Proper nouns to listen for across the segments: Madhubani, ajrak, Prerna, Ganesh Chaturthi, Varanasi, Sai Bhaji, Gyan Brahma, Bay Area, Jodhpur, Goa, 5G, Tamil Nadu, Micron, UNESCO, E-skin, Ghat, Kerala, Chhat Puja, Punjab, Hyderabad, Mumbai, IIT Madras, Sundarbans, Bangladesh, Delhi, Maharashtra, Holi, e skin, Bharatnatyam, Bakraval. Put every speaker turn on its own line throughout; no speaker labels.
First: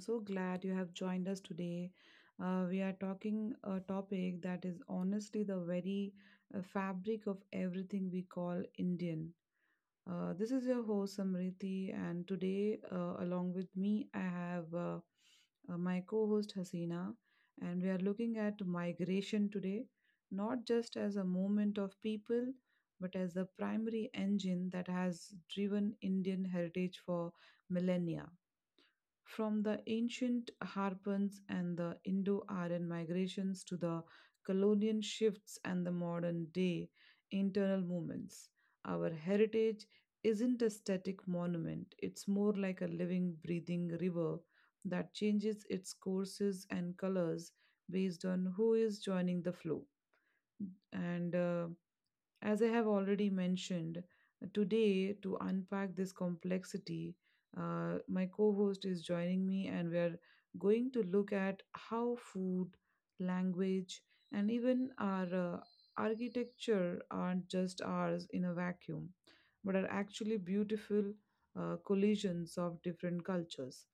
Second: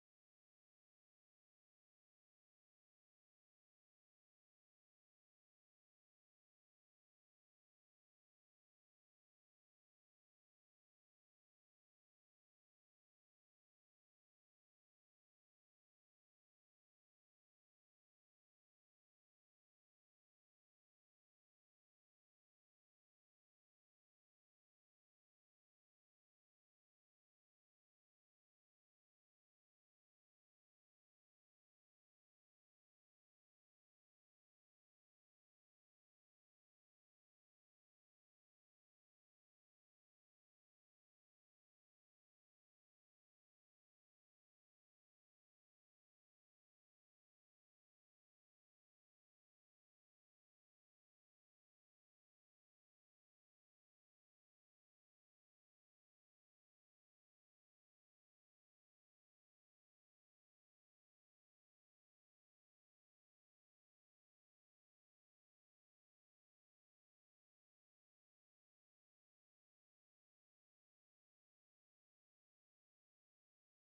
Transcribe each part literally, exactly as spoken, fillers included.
so glad you have joined us today. Uh, we are talking a topic that is honestly the very uh, fabric of everything we call Indian. Uh, this is your host Samriti, and today, uh, along with me, I have uh, uh, my co host Hasina, and we are looking at migration today, not just as a movement of people, but as the primary engine that has driven Indian heritage for millennia. From the ancient harpens and the Indo Aryan migrations to the colonial shifts and the modern day internal movements, our heritage isn't a static monument. It's more like a living, breathing river that changes its courses and colors based on who is joining the flow. And uh, As I have already mentioned, today to unpack this complexity, uh, my co host is joining me, and we're going to look at how food, language, and even our uh, architecture aren't just ours in a vacuum, but are actually beautiful uh, collisions of different cultures.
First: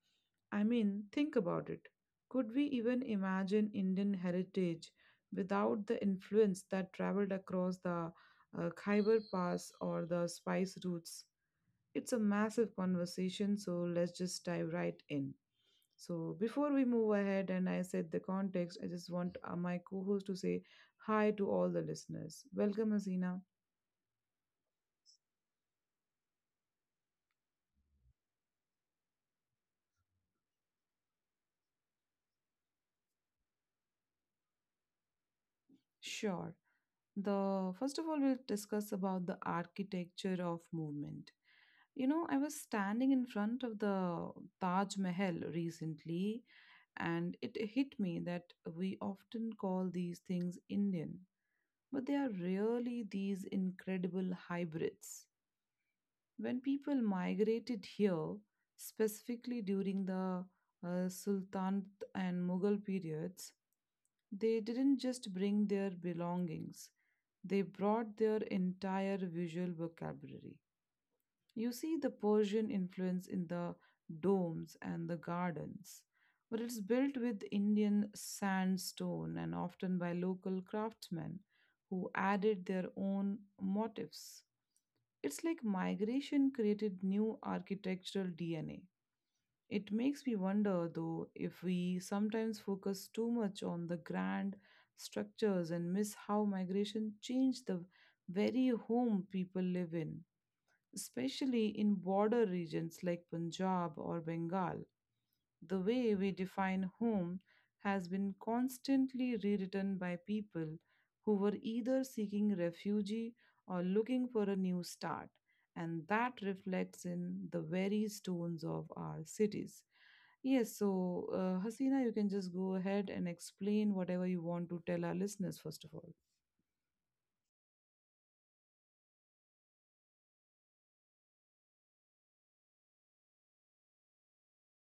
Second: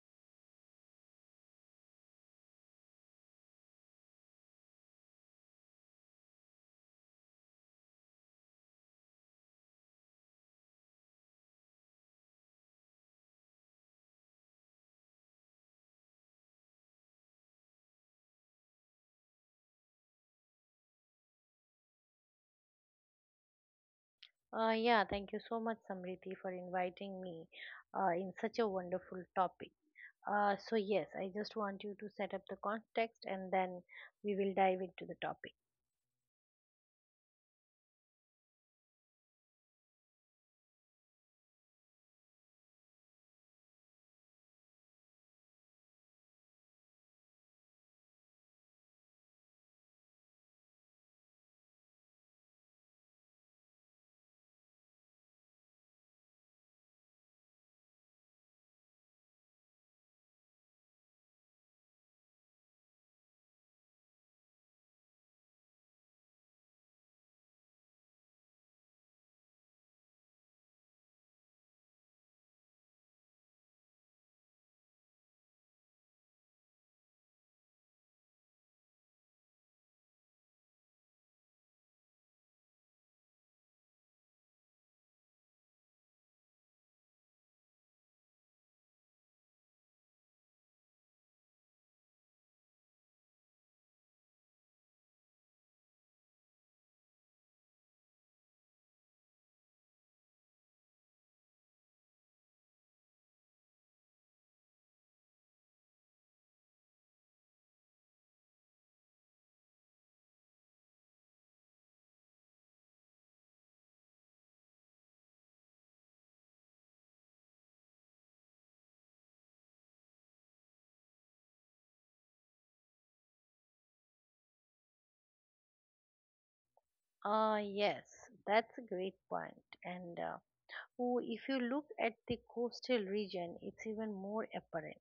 I mean, think about it. Could we even imagine Indian heritage without the influence that traveled across the uh, Khyber Pass or the spice routes. It's a massive conversation, so let's just dive right in. So, before we move ahead and I set the context, I just want uh, my co host to say hi to all the listeners. Welcome, Hasina.
Uh, yeah, Thank you so much, Samriti, for inviting me uh, in such a wonderful topic. Uh, so, yes, I just want you to set up the context and then we will dive into the topic.
Sure. The first of all, we'll discuss about the architecture of movement. You know, I was standing in front of the Taj Mahal recently, and it hit me that we often call these things Indian but they are really these incredible hybrids. When people migrated here, specifically during the uh, Sultanate and Mughal periods, they didn't just bring their belongings, they brought their entire visual vocabulary. You see the Persian influence in the domes and the gardens, but it's built with Indian sandstone and often by local craftsmen who added their own motifs. It's like migration created new architectural D N A. It makes me wonder, though, if we sometimes focus too much on the grand structures and miss how migration changed the very home people live in, especially in border regions like Punjab or Bengal. The way we define home has been constantly rewritten by people who were either seeking refuge or looking for a new start, and that reflects in the very stones of our cities. Yes, so uh, Hasina, you can just go ahead and explain whatever you want to tell our listeners, first of all.
Uh, yes, that's a great point. And uh, oh, if you look at the coastal region, it's even more apparent.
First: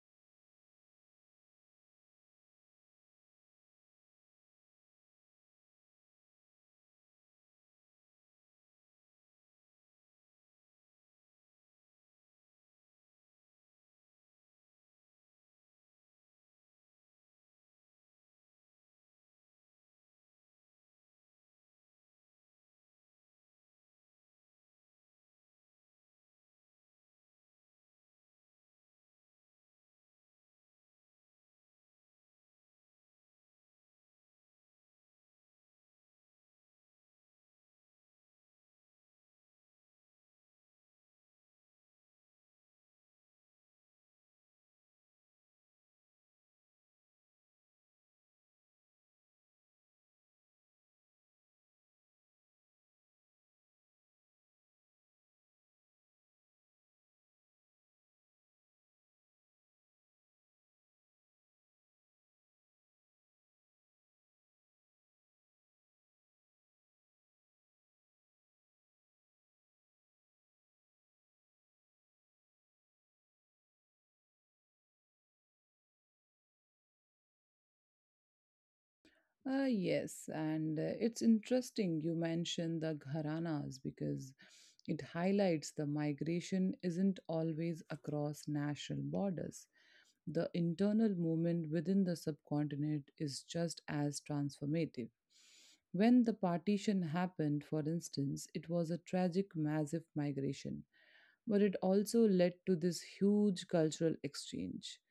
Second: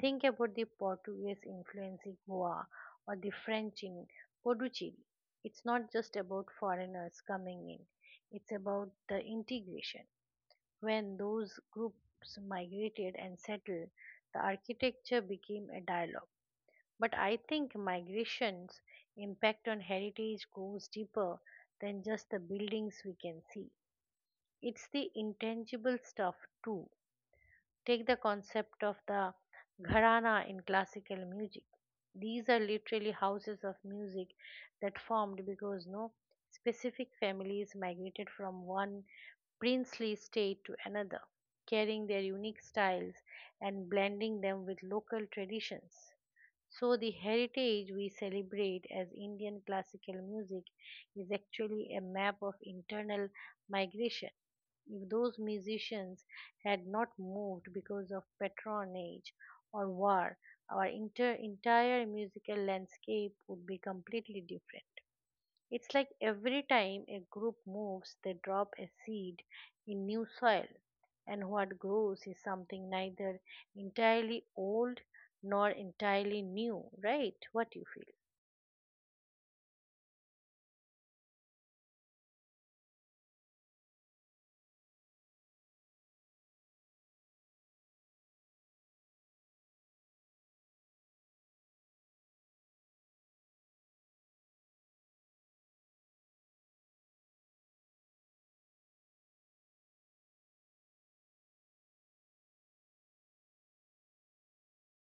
Think about the Portuguese influence in Goa or the French in Puducherry. It's not just about foreigners coming in, it's about the integration. When those groups migrated and settled, the architecture became a dialogue. But I think migration's impact on heritage goes deeper than just the buildings we can see. It's the intangible stuff too. Take the concept of the gharana in classical music. These are literally houses of music that formed because no specific families migrated from one princely state to another, carrying their unique styles and blending them with local traditions. So, the heritage we celebrate as Indian classical music is actually a map of internal migration. If those musicians had not moved because of patronage or war, our inter- entire musical landscape would be completely different. It's like every time a group moves, they drop a seed in new soil, and what grows is something neither entirely old nor entirely new, right? What do you feel?
Uh, yes, and uh, it's interesting you mentioned the gharanas because it highlights the migration isn't always across national borders. The internal movement within the subcontinent is just as transformative. When the partition happened, for instance, it was a tragic massive migration, but it also led to this huge cultural exchange.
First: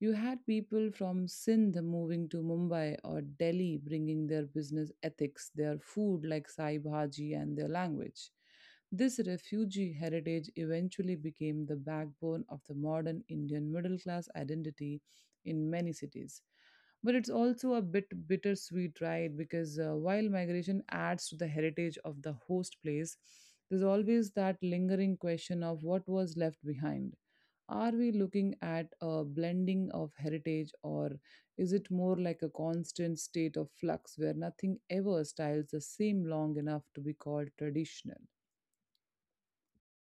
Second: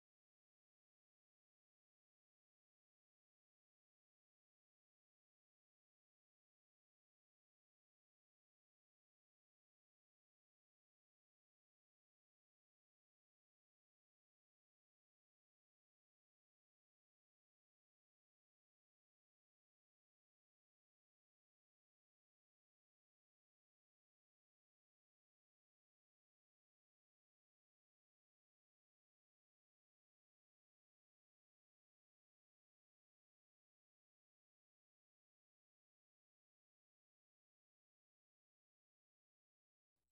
You had people from Sindh moving to Mumbai or Delhi bringing their business ethics, their food like Sai Bhaji, and their language. This refugee heritage eventually became the backbone of the modern Indian middle class identity in many cities. But it's also a bit bittersweet, right? Because uh, while migration adds to the heritage of the host place, there's always that lingering question of what was left behind. Are we looking at a blending of heritage, or is it more like a constant state of flux where nothing ever styles the same long enough to be called traditional?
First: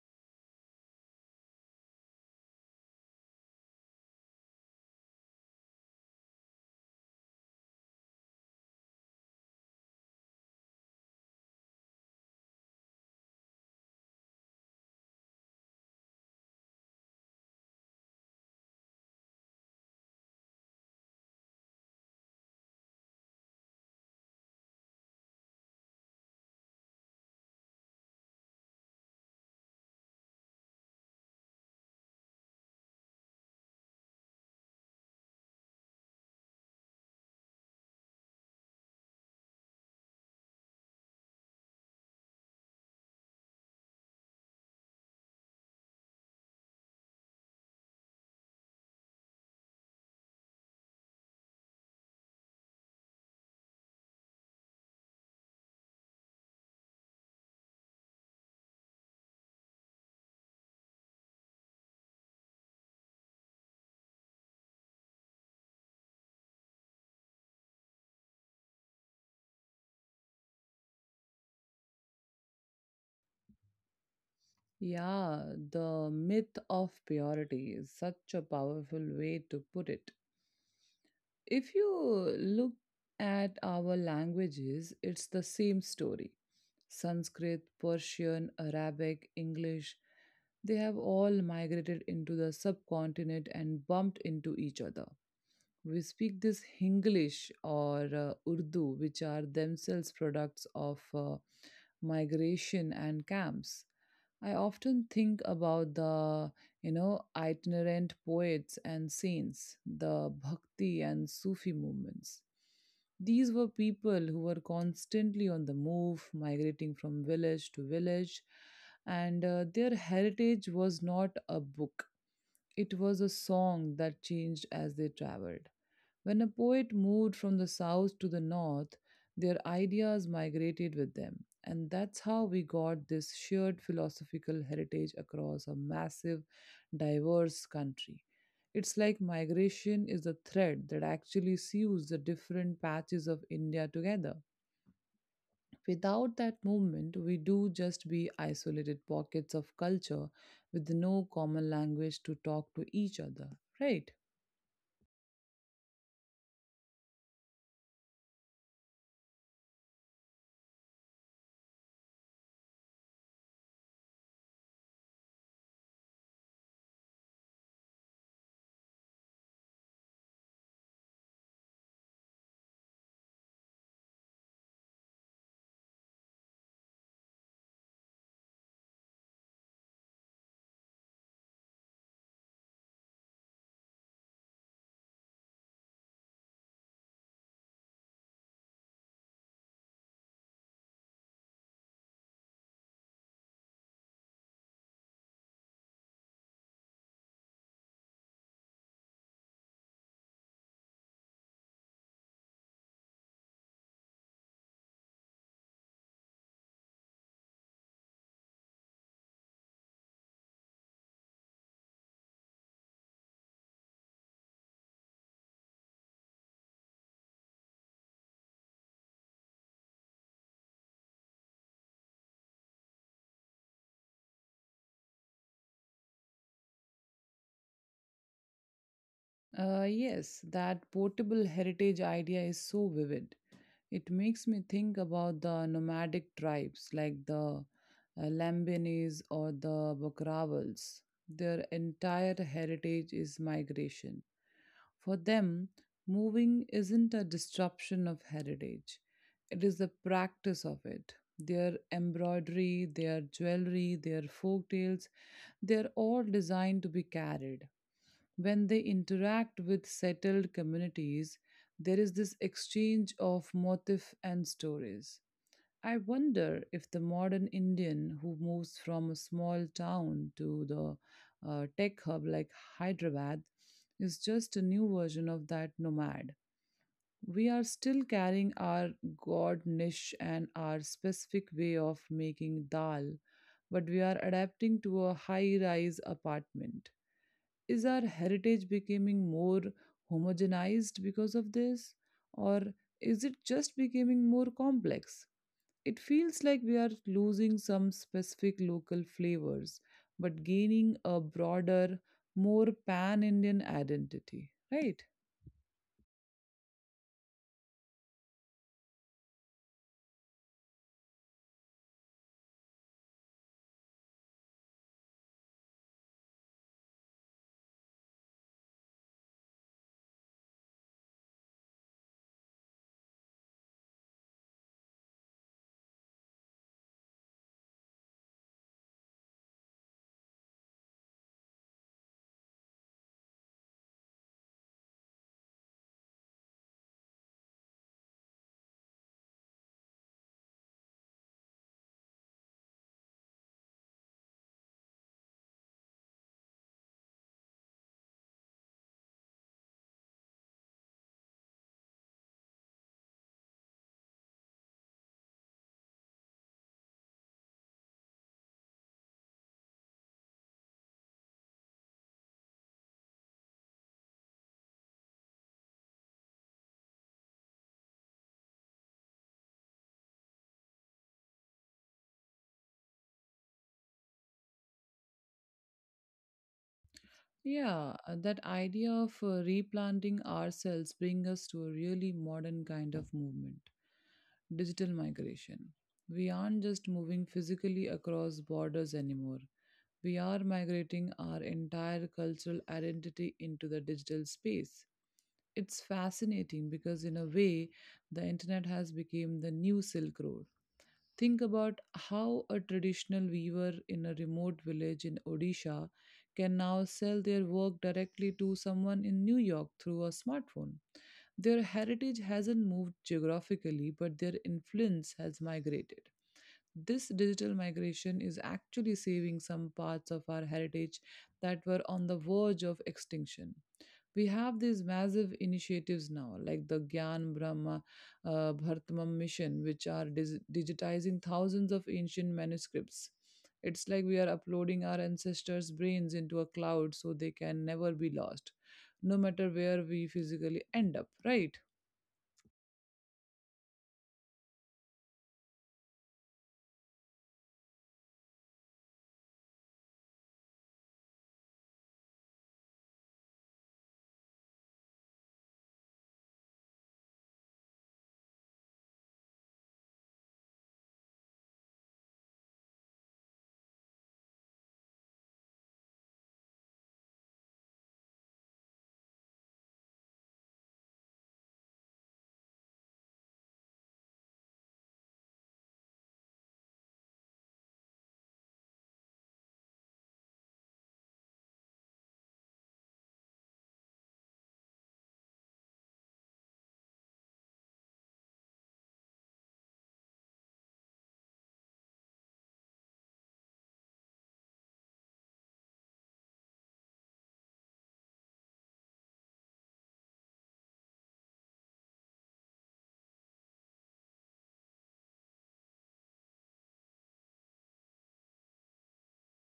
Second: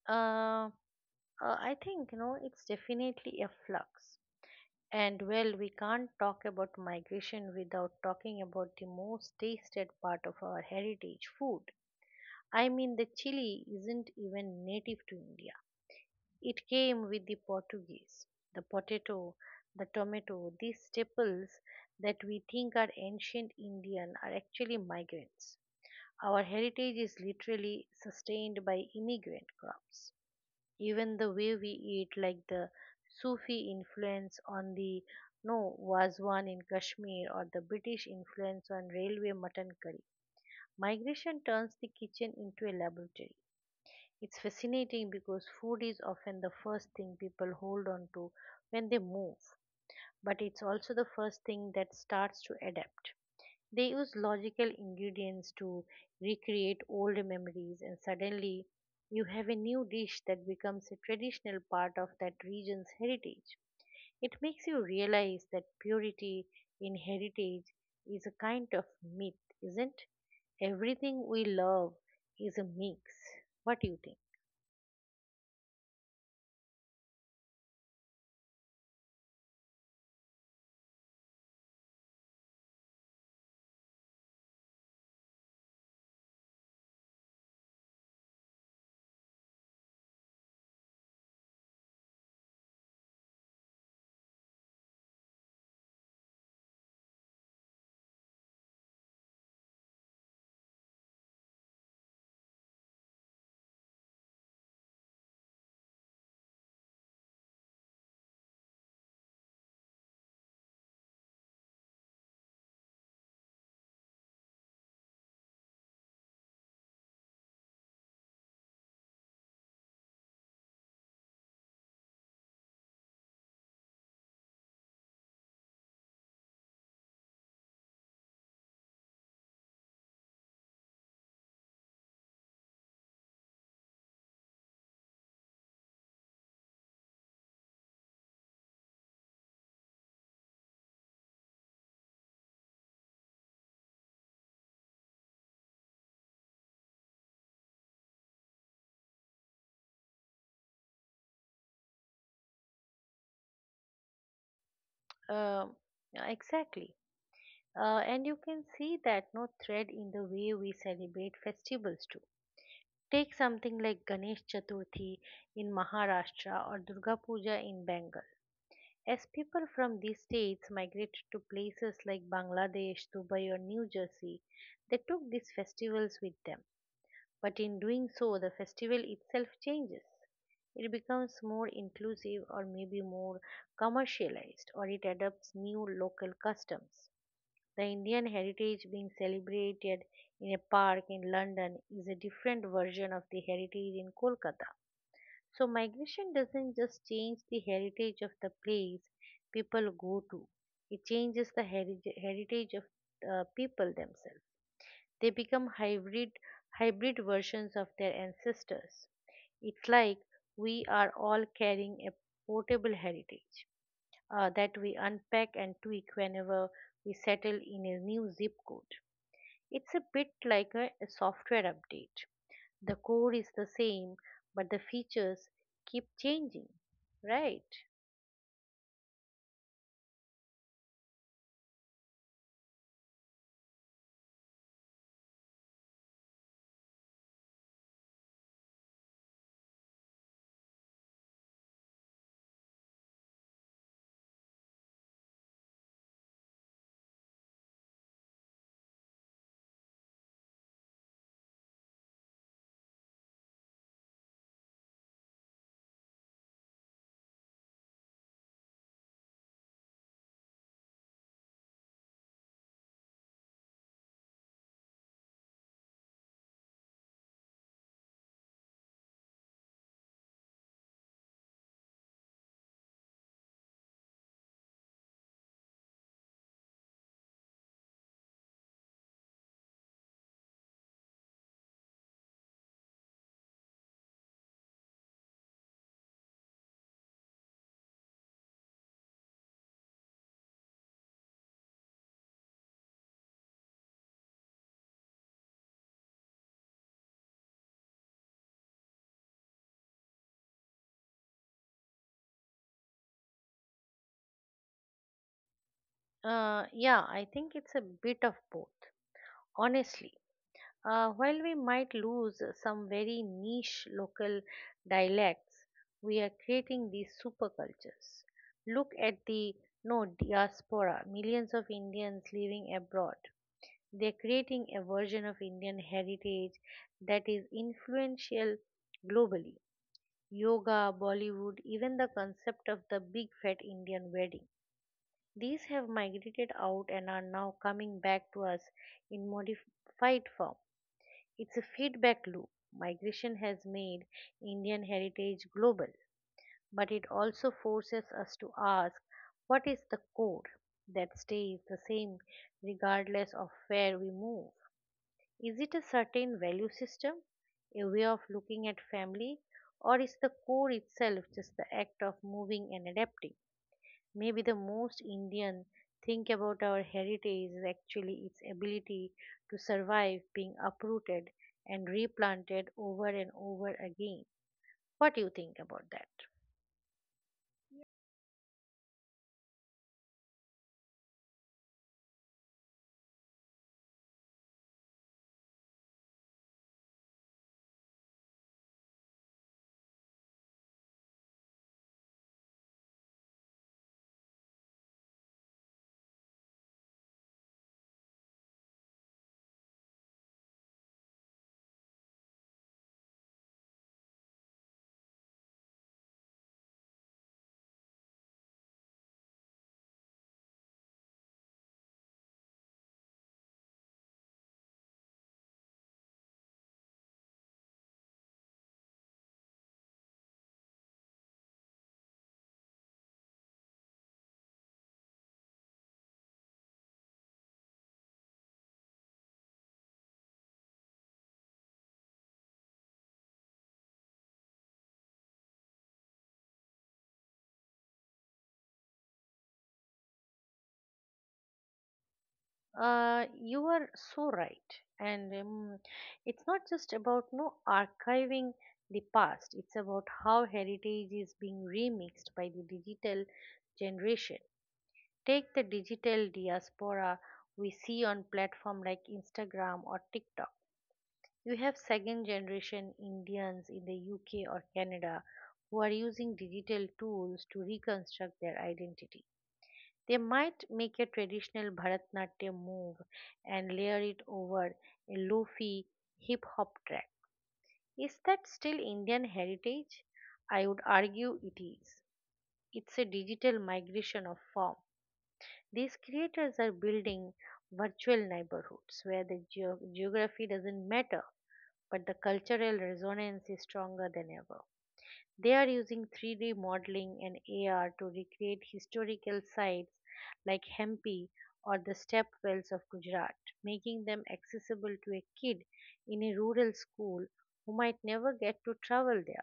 Uh, uh, I think you know it's definitely a flux. And well, we can't talk about migration without talking about the most tasted part of our heritage food. I mean, the chili isn't even native to India. It came with the Portuguese. The potato, the tomato, these staples that we think are ancient Indian are actually migrants. Our heritage is literally sustained by immigrant crops. Even the way we eat, like the Sufi influence on the no was one in Kashmir or the British influence on railway mutton curry. Migration turns the kitchen into a laboratory. It's fascinating because food is often the first thing people hold on to when they move, but it's also the first thing that starts to adapt. They use logical ingredients to recreate old memories, and suddenly you have a new dish that becomes a traditional part of that region's heritage. It makes you realize that purity in heritage is a kind of myth, isn't? Everything we love is a mix. What do you think?
Yeah, the myth of purity is such a powerful way to put it. If you look at our languages, it's the same story. Sanskrit, Persian, Arabic, English, they have all migrated into the subcontinent and bumped into each other. We speak this Hinglish or uh, Urdu, which are themselves products of uh, migration and camps. I often think about the, you know, itinerant poets and saints, the Bhakti and Sufi movements. These were people who were constantly on the move, migrating from village to village, and uh, their heritage was not a book. It was a song that changed as they traveled. When a poet moved from the south to the north, their ideas migrated with them, and that's how we got this shared philosophical heritage across a massive, diverse country. It's like migration is the thread that actually sews the different patches of India together. Without that movement, we do just be isolated pockets of culture with no common language to talk to each other, right?
Um, yeah, exactly. Uh, and you can see that no thread in the way we celebrate festivals too. Take something like Ganesh Chaturthi in Maharashtra or Durga Puja in Bengal. As people from these states migrated to places like Bangladesh, Dubai, or New Jersey, they took these festivals with them. But in doing so, the festival itself changes. It becomes more inclusive or maybe more commercialized, or it adopts new local customs. The Indian heritage being celebrated in a park in London is a different version of the heritage in Kolkata. So, migration doesn't just change the heritage of the place people go to, it changes the heri- heritage of uh, people themselves. They become hybrid, hybrid versions of their ancestors. It's like we are all carrying a portable heritage uh, that we unpack and tweak whenever we settle in a new zip code. It's a bit like a, a software update. The core is the same, but the features keep changing, right?
Uh, yes, that portable heritage idea is so vivid. It makes me think about the nomadic tribes like the uh, Lambanis or the Bakravals. Their entire heritage is migration. For them, moving isn't a disruption of heritage, it is the practice of it. Their embroidery, their jewelry, their folk tales, they're all designed to be carried. When they interact with settled communities, there is this exchange of motif and stories. I wonder if the modern Indian who moves from a small town to the uh, tech hub like Hyderabad is just a new version of that nomad. We are still carrying our god niche and our specific way of making dal, but we are adapting to a high rise apartment. Is our heritage becoming more homogenized because of this, or is it just becoming more complex? It feels like we are losing some specific local flavors, but gaining a broader, more pan Indian identity, right?
Uh, yeah, I think it's a bit of both, honestly. Uh, while we might lose some very niche local dialects, we are creating these supercultures. Look at the no diaspora, millions of Indians living abroad. They're creating a version of Indian heritage that is influential globally. Yoga, Bollywood, even the concept of the big fat Indian wedding. These have migrated out and are now coming back to us in modified form. It's a feedback loop. Migration has made Indian heritage global, but it also forces us to ask what is the core that stays the same regardless of where we move. Is it a certain value system, a way of looking at family, or is the core itself just the act of moving and adapting? Maybe the most Indian think about our heritage is actually its ability to survive being uprooted and replanted over and over again. What do you think about that?
Yeah, uh, that idea of uh, replanting ourselves brings us to a really modern kind of movement, digital migration. We aren't just moving physically across borders anymore. We are migrating our entire cultural identity into the digital space. It's fascinating because in a way the internet has become the new silk road. Think about how a traditional weaver in a remote village in Odisha can now sell their work directly to someone in New York through a smartphone. Their heritage hasn't moved geographically but their influence has migrated. This digital migration is actually saving some parts of our heritage that were on the verge of extinction. We have these massive initiatives now, like the Gyan Brahma uh, Bhartamam mission, which are dis- digitizing thousands of ancient manuscripts. It's like we are uploading our ancestors' brains into a cloud so they can never be lost, no matter where we physically end up, right?
Uh, you are so right, and um, it's not just about no archiving the past. It's about how heritage is being remixed by the digital generation. Take the digital diaspora we see on platform like Instagram or TikTok. You have second generation Indians in the U K or Canada who are using digital tools to reconstruct their identity. They might make a traditional Bharatnatyam move and layer it over a lofi hip hop track. Is that still Indian heritage? I would argue it is. It's a digital migration of form. These creators are building virtual neighborhoods where the geo- geography doesn't matter, but the cultural resonance is stronger than ever. They are using three D modeling and A R to recreate historical sites like Hampi or the step wells of Gujarat, making them accessible to a kid in a rural school who might never get to travel there.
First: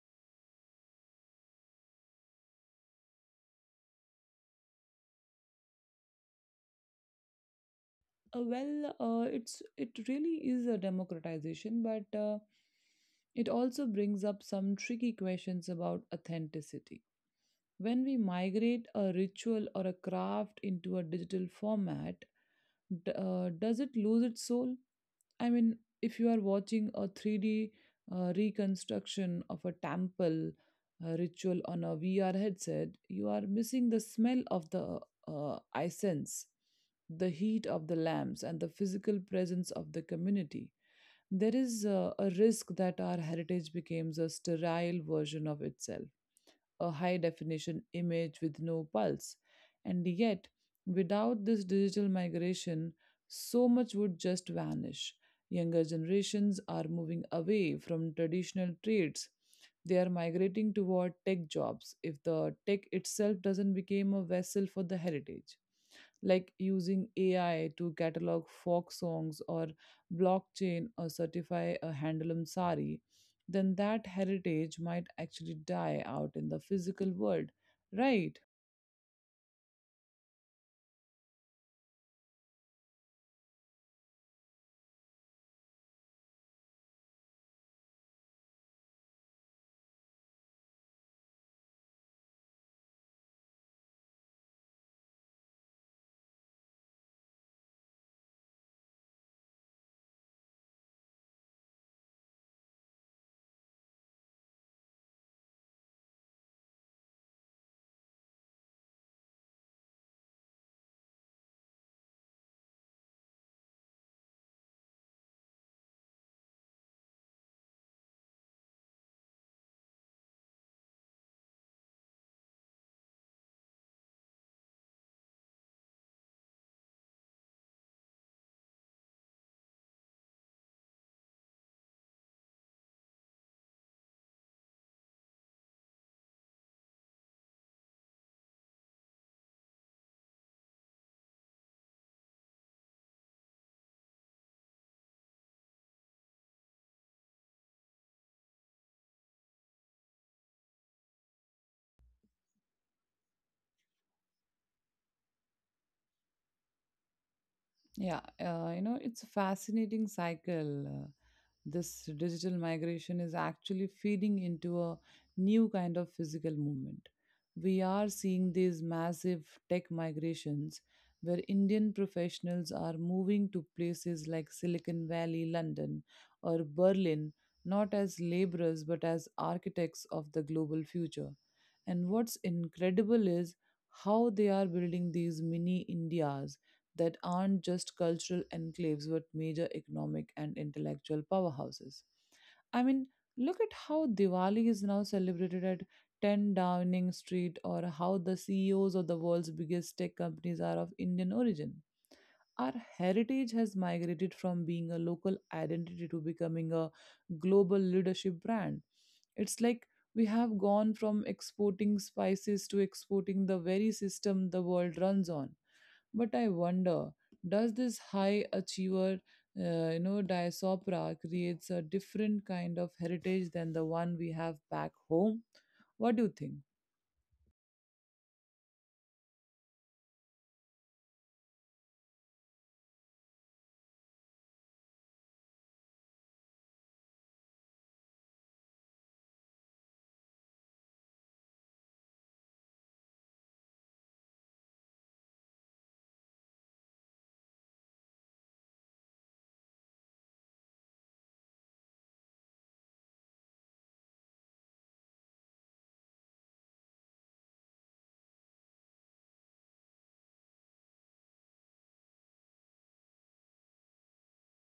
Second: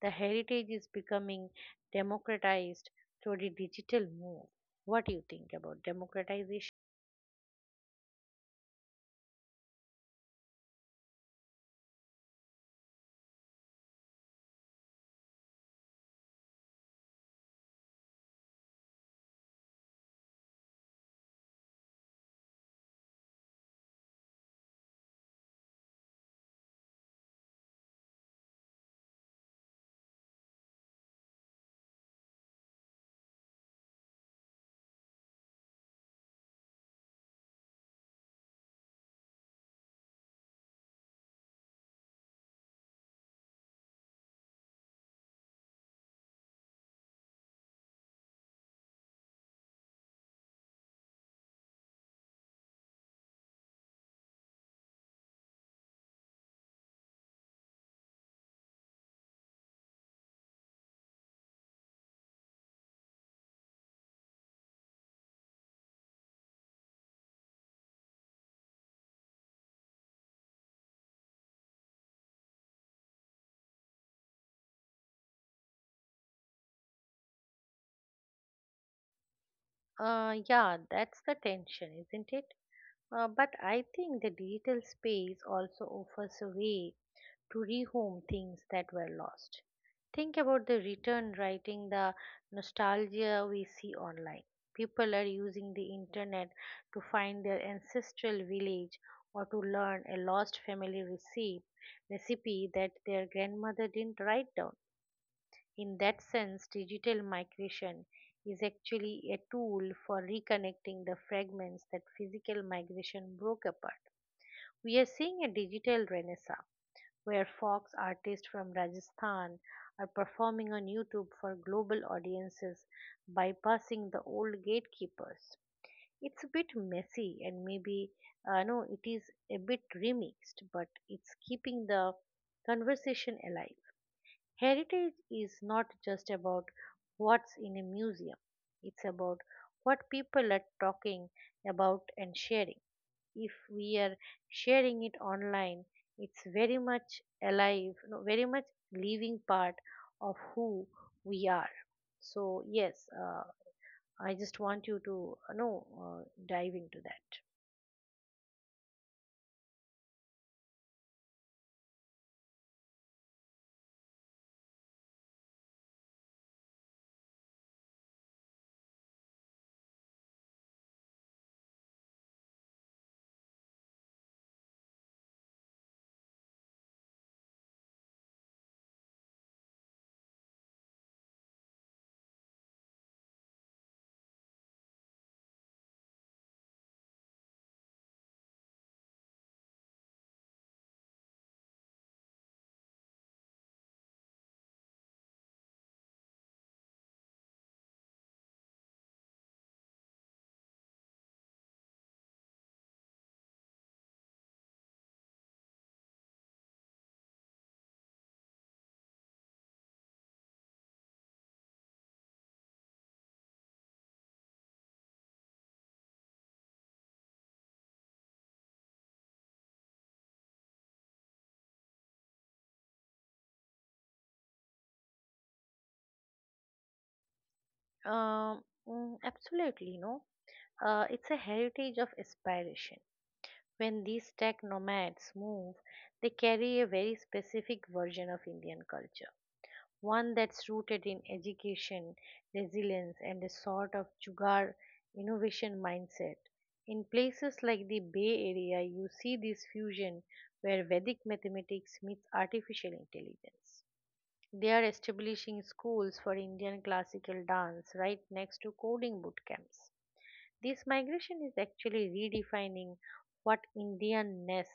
The heritage is becoming democratized through the digital move. What do you think about democratization?
Uh, well, uh, it's it really is a democratization, but uh, it also brings up some tricky questions about authenticity. When we migrate a ritual or a craft into a digital format, d- uh, does it lose its soul? I mean, if you are watching a three D uh, reconstruction of a temple uh, ritual on a V R headset, you are missing the smell of the uh, incense, the heat of the lamps, and the physical presence of the community. There is uh, a risk that our heritage becomes a sterile version of itself, a high definition image with no pulse. And yet, without this digital migration, so much would just vanish. Younger generations are moving away from traditional trades. They are migrating toward tech jobs. If the tech itself doesn't become a vessel for the heritage, like using A I to catalog folk songs or blockchain or certify a handloom sari, then that heritage might actually die out in the physical world, right?
Uh, yeah, that's the tension, isn't it? Uh, but I think the digital space also offers a way to rehome things that were lost. Think about the return writing, the nostalgia we see online. People are using the internet to find their ancestral village or to learn a lost family recipe, recipe that their grandmother didn't write down. In that sense, digital migration is actually a tool for reconnecting the fragments that physical migration broke apart. We are seeing a digital renaissance where folk artists from Rajasthan are performing on YouTube for global audiences bypassing the old gatekeepers. It's a bit messy and maybe uh, no, it is a bit remixed, but it's keeping the conversation alive. Heritage is not just about what's in a museum, it's about what people are talking about and sharing. If we are sharing it online, it's very much alive, no, very much living part of who we are. So yes, uh, I just want you to uh, know, uh, dive into that.
Yeah, uh, you know, it's a fascinating cycle. Uh, this digital migration is actually feeding into a new kind of physical movement. We are seeing these massive tech migrations where Indian professionals are moving to places like Silicon Valley, London, or Berlin, not as laborers but as architects of the global future. And what's incredible is how they are building these mini Indias that aren't just cultural enclaves but major economic and intellectual powerhouses. I mean, look at how Diwali is now celebrated at ten Downing Street, or how the C E Os of the world's biggest tech companies are of Indian origin. Our heritage has migrated from being a local identity to becoming a global leadership brand. It's like we have gone from exporting spices to exporting the very system the world runs on. But I wonder, does this high achiever, uh, you know, diaspora creates a different kind of heritage than the one we have back home? What do you think?
um, mm, absolutely. No uh, It's a heritage of aspiration. When these tech nomads move, they carry a very specific version of Indian culture, one that's rooted in education, resilience, and a sort of jugar innovation mindset. In places like the Bay Area, you see this fusion where Vedic mathematics meets artificial intelligence. They are establishing schools for Indian classical dance right next to coding boot camps. This migration is actually redefining what Indianness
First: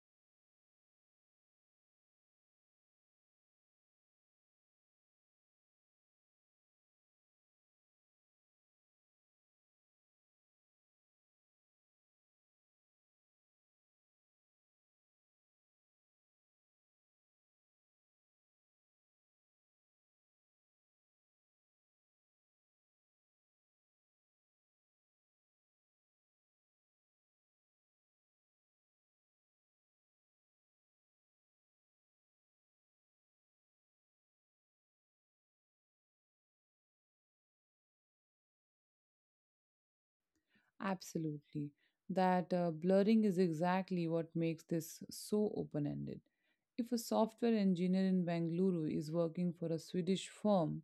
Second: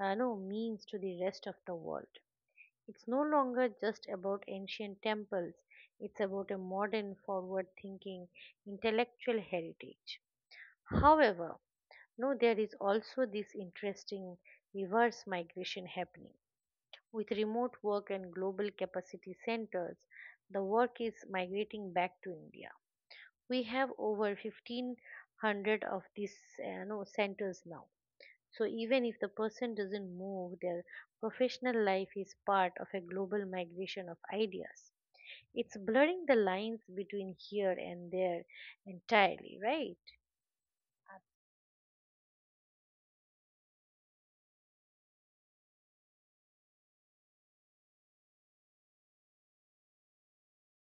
uh, no, means to the rest of the world. It's no longer just about ancient temples, it's about a modern, forward thinking intellectual heritage. However, no, there is also this interesting reverse migration happening. With remote work and global capacity centers, the work is migrating back to India. We have over fifteen hundred of these uh, no, centers now. So even if the person doesn't move, their professional life is part of a global migration of ideas. It's blurring the lines between here and there entirely, right?
Absolutely. That uh, blurring is exactly what makes this so open ended. If a software engineer in Bengaluru is working for a Swedish firm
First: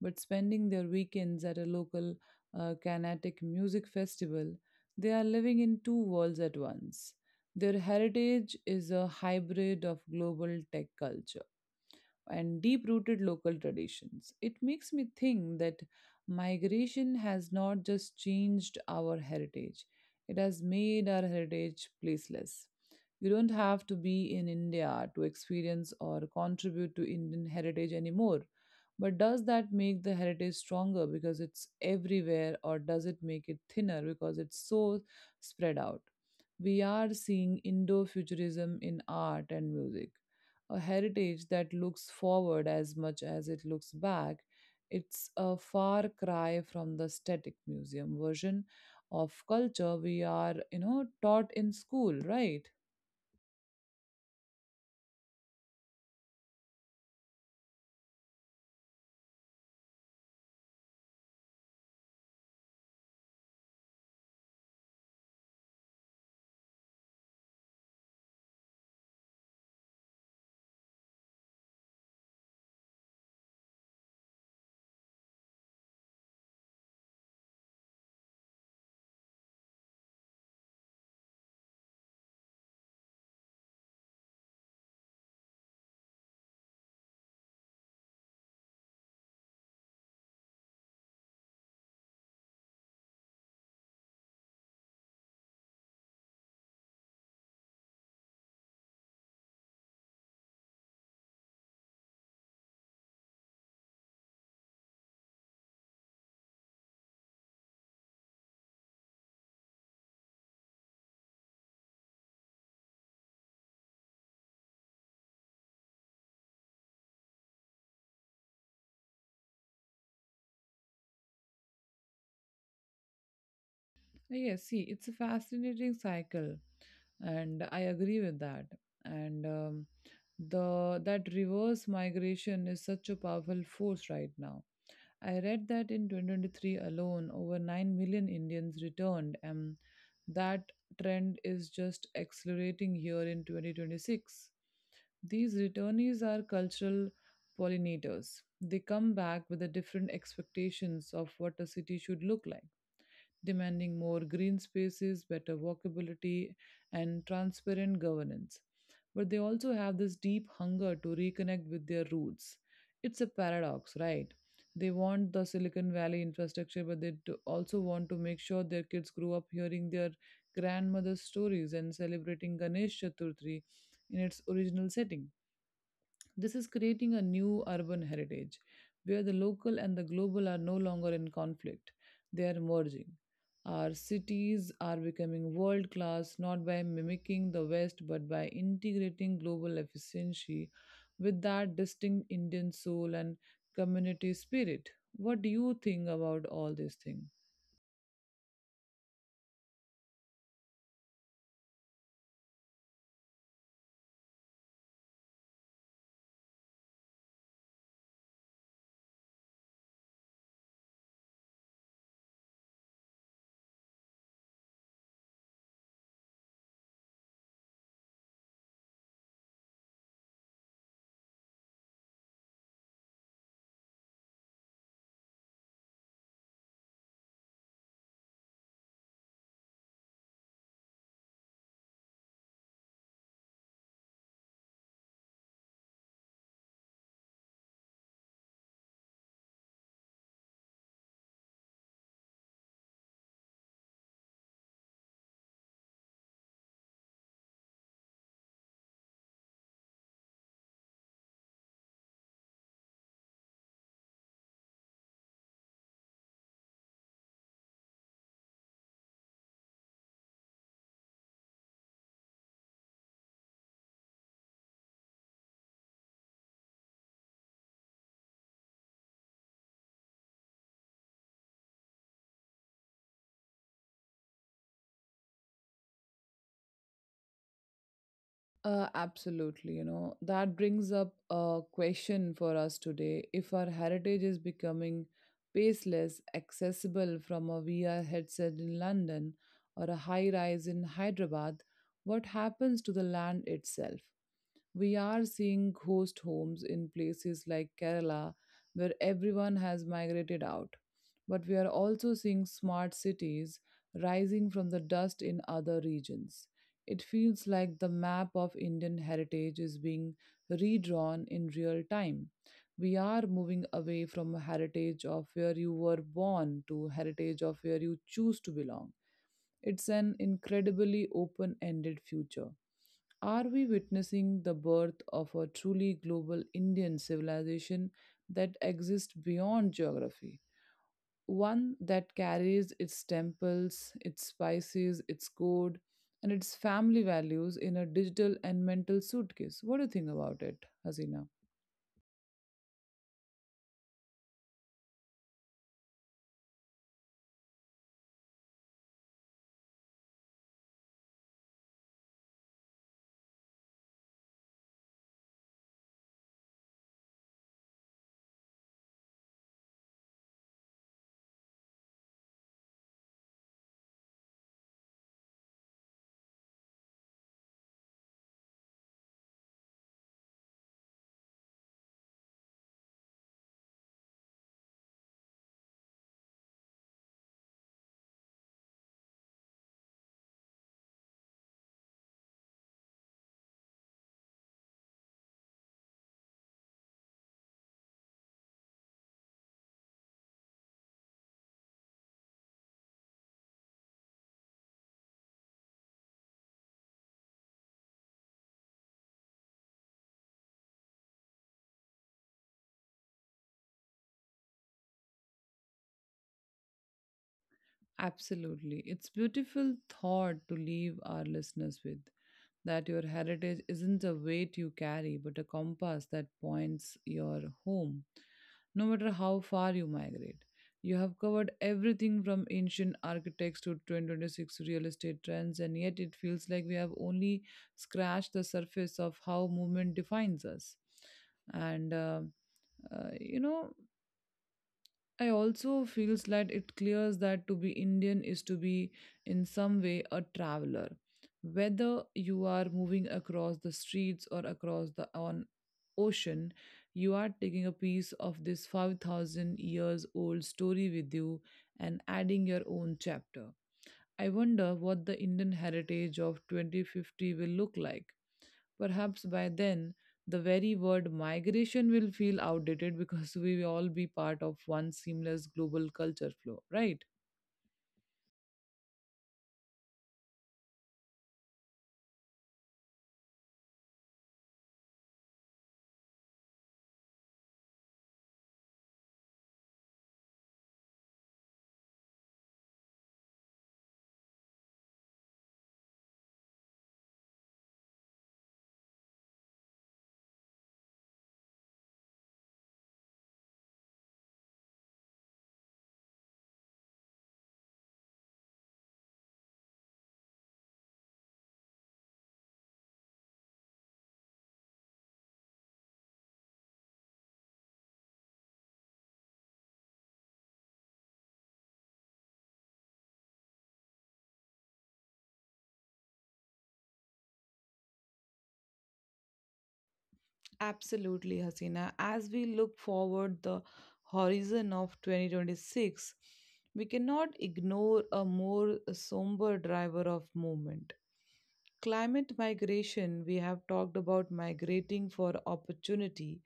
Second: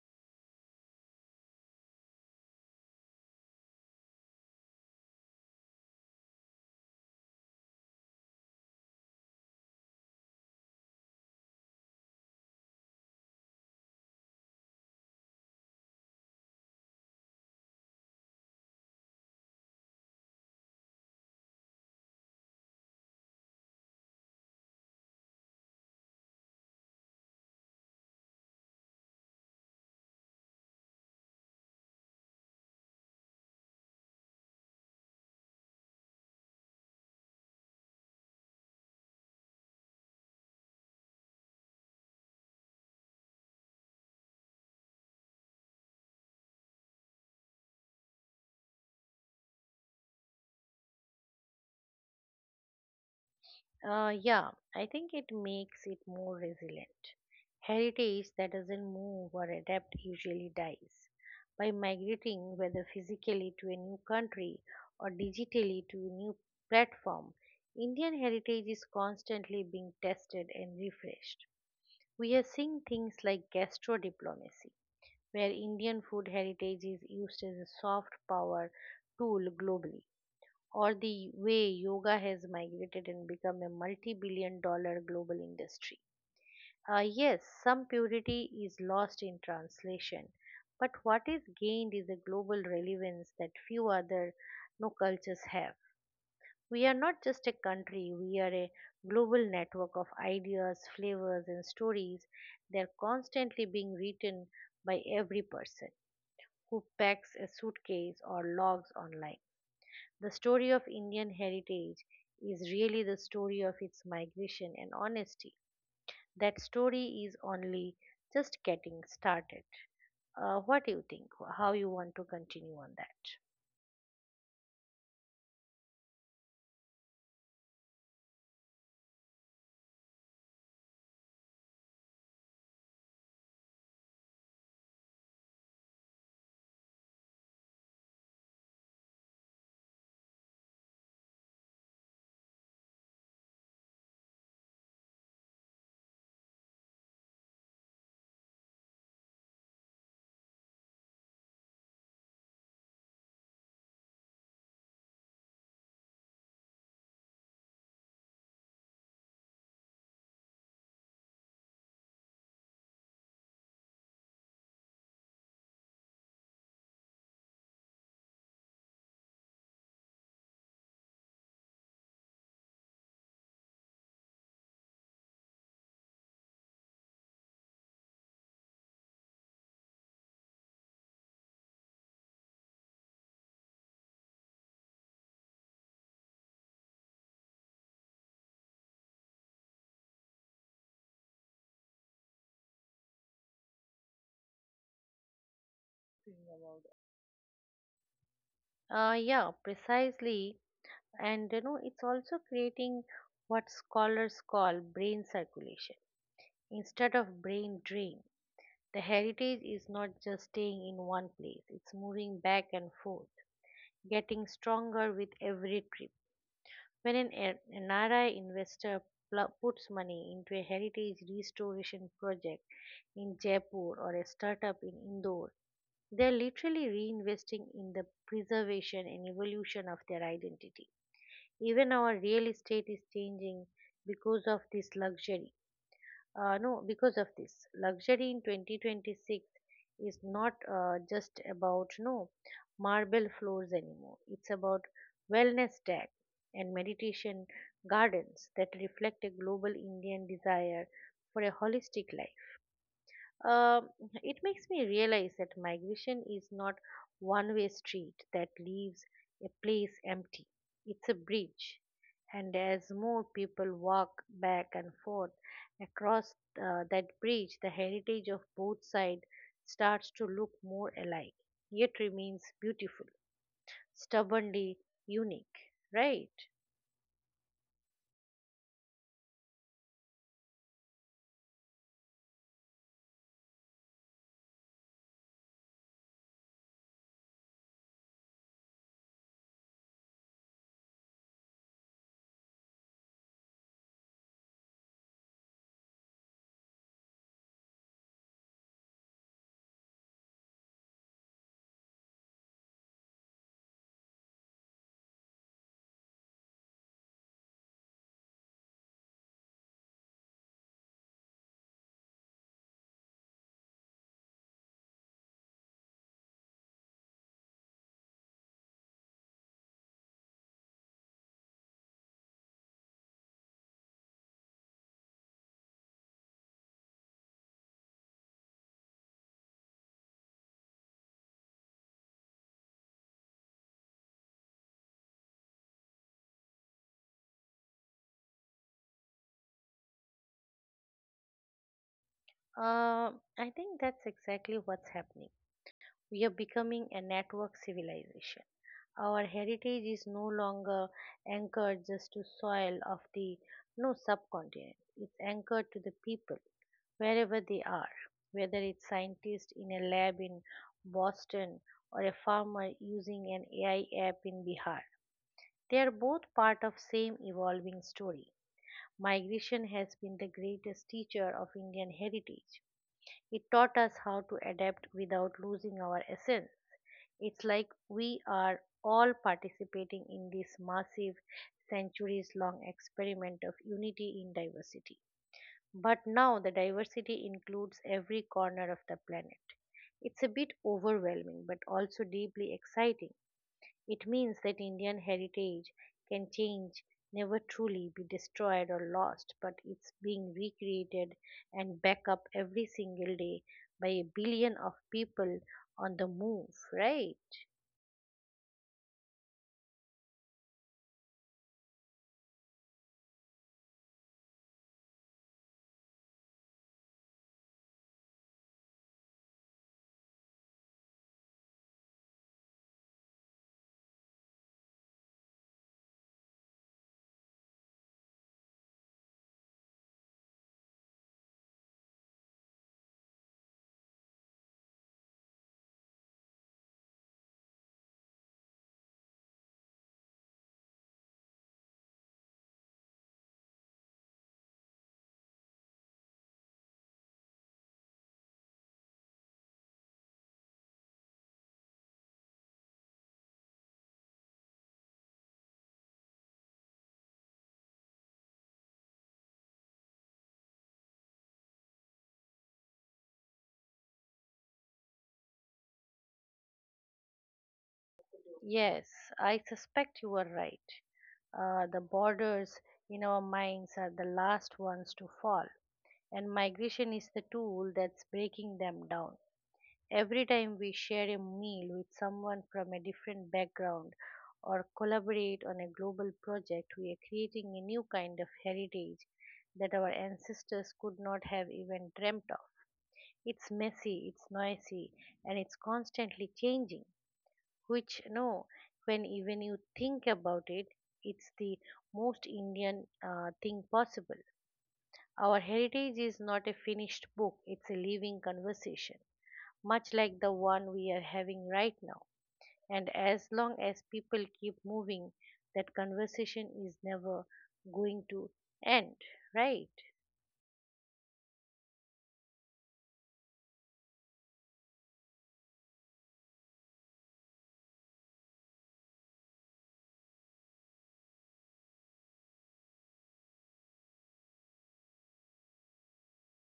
but spending their weekends at a local uh, Carnatic music festival, they are living in two worlds at once. Their heritage is a hybrid of global tech culture and deep rooted local traditions. It makes me think that migration has not just changed our heritage, it has made our heritage placeless. You don't have to be in India to experience or contribute to Indian heritage anymore. But does that make the heritage stronger because it's everywhere, or does it make it thinner because it's so spread out? We are seeing Indo futurism in art and music, a heritage that looks forward as much as it looks back. It's a far cry from the static museum version of culture we are, you know, taught in school, right?
Uh, yeah, I think it makes it more resilient. Heritage that doesn't move or adapt usually dies. By migrating, whether physically to a new country or digitally to a new platform, Indian heritage is constantly being tested and refreshed. We are seeing things like gastro diplomacy, where Indian food heritage is used as a soft power tool globally, or the way yoga has migrated and become a multi billion dollar global industry. Uh, yes, some purity is lost in translation, but what is gained is a global relevance that few other no cultures have. We are not just a country, we are a global network of ideas, flavors, and stories. They're constantly being written by every person who packs a suitcase or logs online. The story of Indian heritage is really the story of its migration and honesty. That story is only just getting started. Uh, what do you think? How you want to continue on that?
Uh, Yes, see, it's a fascinating cycle, and I agree with that. And um, the that reverse migration is such a powerful force right now. I read that in two thousand twenty-three alone, over nine million Indians returned, and that trend is just accelerating here in twenty twenty-six. These returnees are cultural pollinators. They come back with the different expectations of what a city should look like, demanding more green spaces, better walkability, and transparent governance. But they also have this deep hunger to reconnect with their roots. It's a paradox, right? They want the Silicon Valley infrastructure, but they do- also want to make sure their kids grow up hearing their grandmother's stories and celebrating Ganesh Chaturthi in its original setting. This is creating a new urban heritage where the local and the global are no longer in conflict, they are merging. Our cities are becoming world class not by mimicking the West but by integrating global efficiency with that distinct Indian soul and community spirit. What do you think about all these things?
Uh, yeah, precisely. And you know it's also creating what scholars call brain circulation instead of brain drain. The heritage is not just staying in one place, it's moving back and forth, getting stronger with every trip. When an, a- N R I investor pl- puts money into a heritage restoration project in Jaipur or a startup in Indore, they're literally reinvesting in the preservation and evolution of their identity. Even our real estate is changing because of this luxury. Uh, no, Because of this luxury in twenty twenty-six is not uh, just about no marble floors anymore. It's about wellness tech and meditation gardens that reflect a global Indian desire for a holistic life. Um it makes me realize that migration is not one way street that leaves a place empty. It's a bridge. And as more people walk back and forth across uh, that bridge, the heritage of both sides starts to look more alike, yet remains beautiful, stubbornly unique, right?
Uh, absolutely. You know, that brings up a question for us today. If our heritage is becoming paceless, accessible from a V R headset in London or a high rise in Hyderabad, what happens to the land itself? We are seeing ghost homes in places like Kerala, where everyone has migrated out. But we are also seeing smart cities rising from the dust in other regions. It feels like the map of Indian heritage is being redrawn in real time. We are moving away from a heritage of where you were born to heritage of where you choose to belong. It's an incredibly open ended future. Are we witnessing the birth of a truly global Indian civilization that exists beyond geography? One that carries its temples, its spices, its code, and its family values in a digital and mental suitcase. What do you think about it, Hasina?
Uh, I think that's exactly what's happening. We are becoming a network civilization. Our heritage is no longer anchored just to soil of the no subcontinent. It's anchored to the people wherever they are, whether it's scientist in a lab in Boston or a farmer using an A I app in Bihar. They are both part of same evolving story. Migration has been the greatest teacher of Indian heritage. It taught us how to adapt without losing our essence. It's like we are all participating in this massive, centuries long experiment of unity in diversity. But now the diversity includes every corner of the planet. It's a bit overwhelming but also deeply exciting. It means that Indian heritage can change, never truly be destroyed or lost, but it's being recreated and back up every single day by a billion of people on the move, right?
Absolutely. It's beautiful thought to leave our listeners with, that your heritage isn't a weight you carry, but a compass that points your home, no matter how far you migrate. You have covered everything from ancient architects to twenty twenty-six real estate trends, and yet it feels like we have only scratched the surface of how movement defines us. And uh, uh, you know, I also feels that it clears that to be Indian is to be in some way a traveler. Whether you are moving across the streets or across the on ocean, you are taking a piece of this five thousand years old story with you and adding your own chapter. I wonder what the Indian heritage of twenty fifty will look like. Perhaps by then, the very word migration will feel outdated because we will all be part of one seamless global culture flow, right?
Yes, I suspect you are right. Uh, the borders in our minds are the last ones to fall, and migration is the tool that's breaking them down. Every time we share a meal with someone from a different background or collaborate on a global project, we are creating a new kind of heritage that our ancestors could not have even dreamt of. It's messy, it's noisy, and it's constantly changing, which no when even you think about it, it's the most indian uh, thing possible. Our heritage is not a finished book, it's a living conversation, much like the one we are having right now. And as long as people keep moving, that conversation is never going to end, right?
Absolutely, Hasina. As we look forward the horizon of twenty twenty-six, we cannot ignore a more somber driver of movement. Climate migration, we have talked about migrating for opportunity,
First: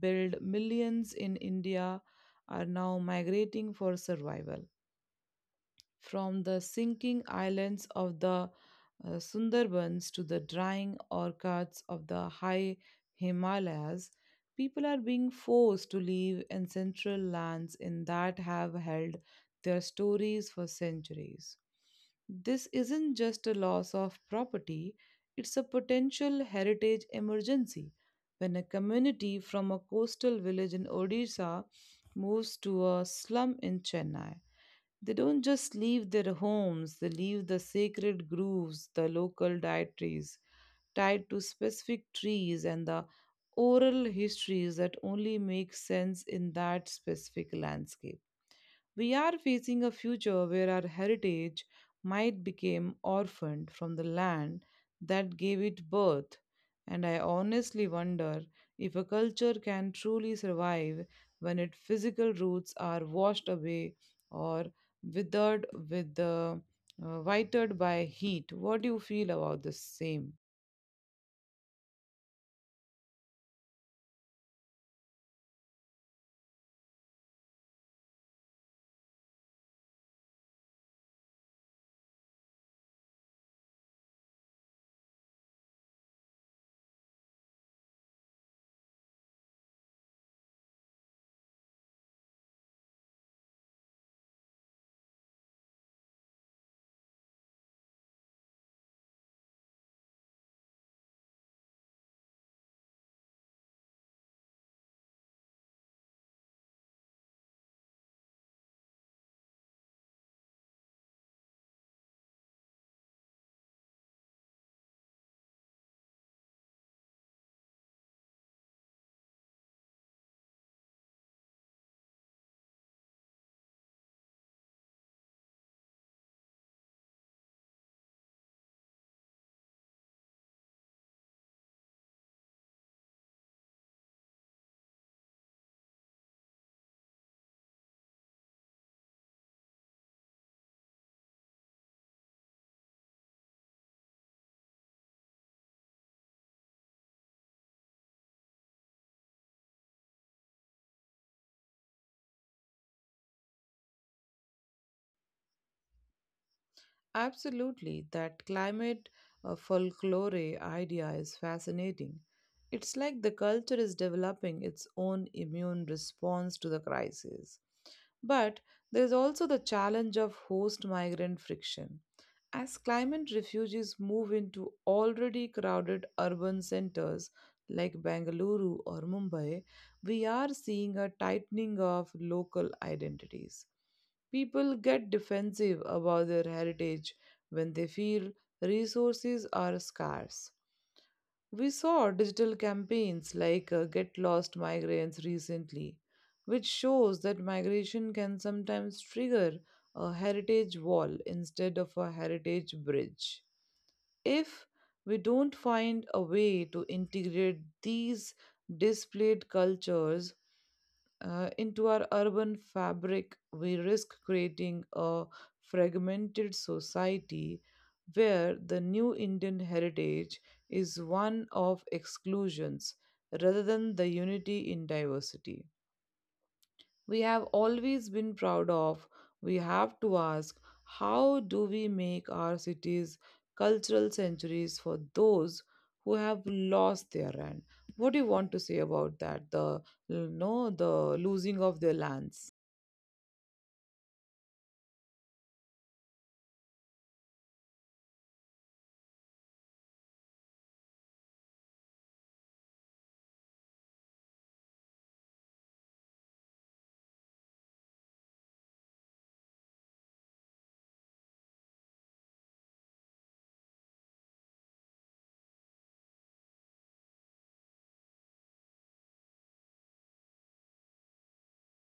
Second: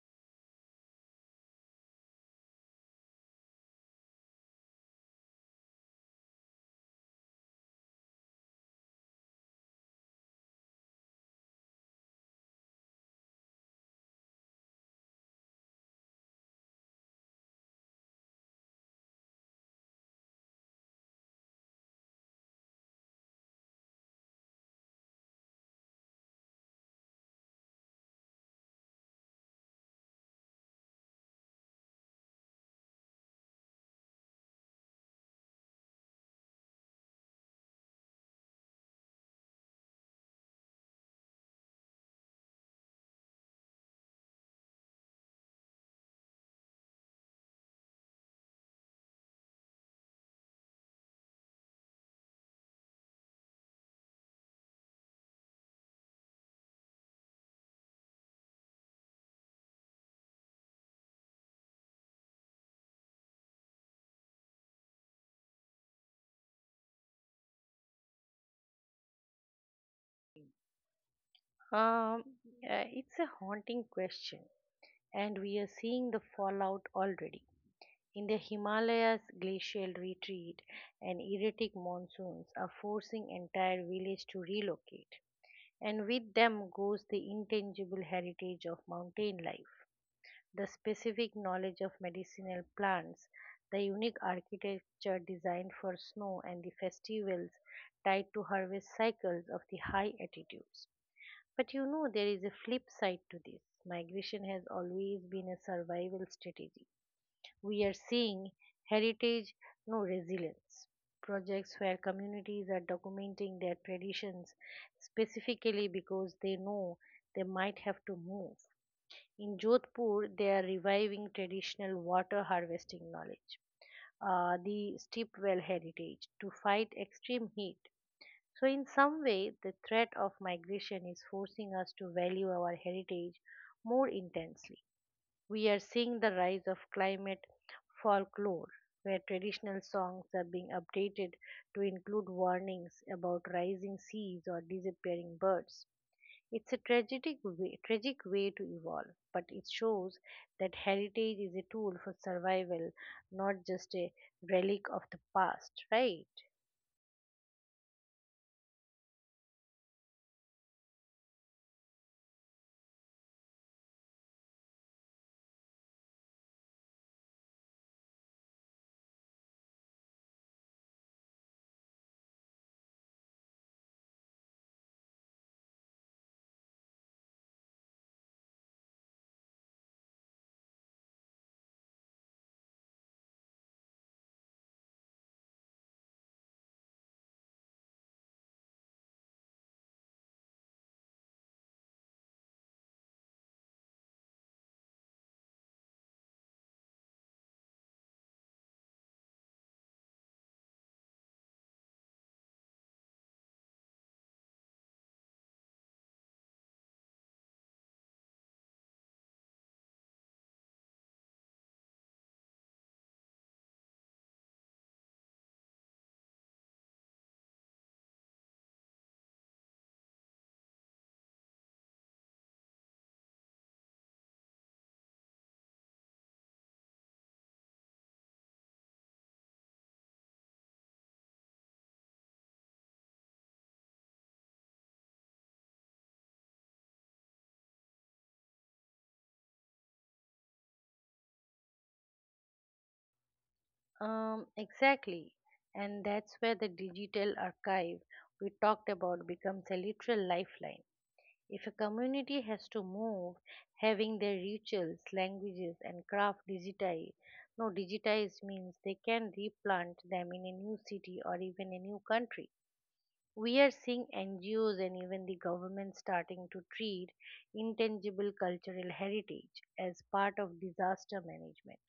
build millions in India are now migrating for survival, from the sinking islands of the uh, Sundarbans to the drying orchards of the high Himalayas. People are being forced to live in central lands in that have held their stories for centuries. This isn't just a loss of property, it's a potential heritage emergency. When a community from a coastal village in Odisha moves to a slum in Chennai, they don't just leave their homes, they leave the sacred groves, the local dietaries tied to specific trees, and the oral histories that only make sense in that specific landscape. We are facing a future where our heritage might become orphaned from the land that gave it birth. And I honestly wonder if a culture can truly survive when its physical roots are washed away or withered with the uh, whitered by heat. What do you feel about the same?
um uh, it's a haunting question, and we are seeing the fallout already. In the Himalayas, glacial retreat and erratic monsoons are forcing entire villages to relocate. And with them goes the intangible heritage of mountain life, the specific knowledge of medicinal plants, the unique architecture designed for snow, and the festivals tied to harvest cycles of the high altitudes. But you know, there is a flip side to this. Migration has always been a survival strategy. We are seeing heritage, no resilience. Projects where communities are documenting their traditions specifically because they know they might have to move. In Jodhpur, they are reviving traditional water harvesting knowledge, uh, the steep well heritage, to fight extreme heat. So, in some way, the threat of migration is forcing us to value our heritage more intensely. We are seeing the rise of climate folklore, where traditional songs are being updated to include warnings about rising seas or disappearing birds. It's a tragic way, tragic way to evolve, but it shows that heritage is a tool for survival, not just a relic of the past, right?
Absolutely, that climate uh, folklore idea is fascinating. It's like the culture is developing its own immune response to the crisis. But there's also the challenge of host migrant friction. As climate refugees move into already crowded urban centers like Bengaluru or Mumbai, we are seeing a tightening of local identities. People get defensive about their heritage when they feel resources are scarce. We saw digital campaigns like uh, Get Lost Migrants recently, which shows that migration can sometimes trigger a heritage wall instead of a heritage bridge. If we don't find a way to integrate these displayed cultures uh, into our urban fabric, we risk creating a fragmented society where the new Indian heritage is one of exclusions rather than the unity in diversity we have always been proud of. We have to ask, how do we make our cities cultural centuries for those who have lost their land? What do you want to say about that? The no, the losing of their lands.
Um, exactly. And that's where the digital archive we talked about becomes a literal lifeline. If a community has to move, having their rituals, languages, and craft digitized, no, digitized means they can replant them in a new city or even a new country. We are seeing N G Os and even the government starting to treat intangible cultural heritage as part of disaster management.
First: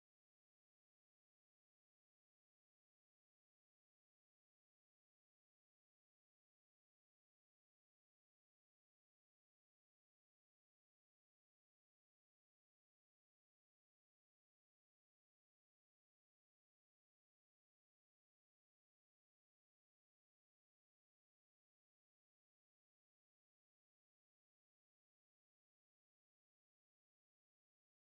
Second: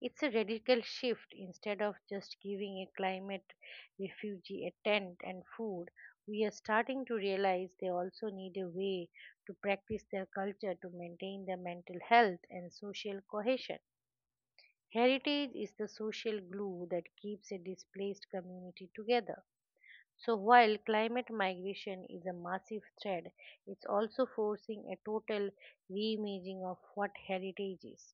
It's a radical shift. Instead of just giving a climate refugee a tent and food, we are starting to realize they also need a way to practice their culture to maintain their mental health and social cohesion. Heritage is the social glue that keeps a displaced community together. So while climate migration is a massive threat, it's also forcing a total reimagining of what heritage is.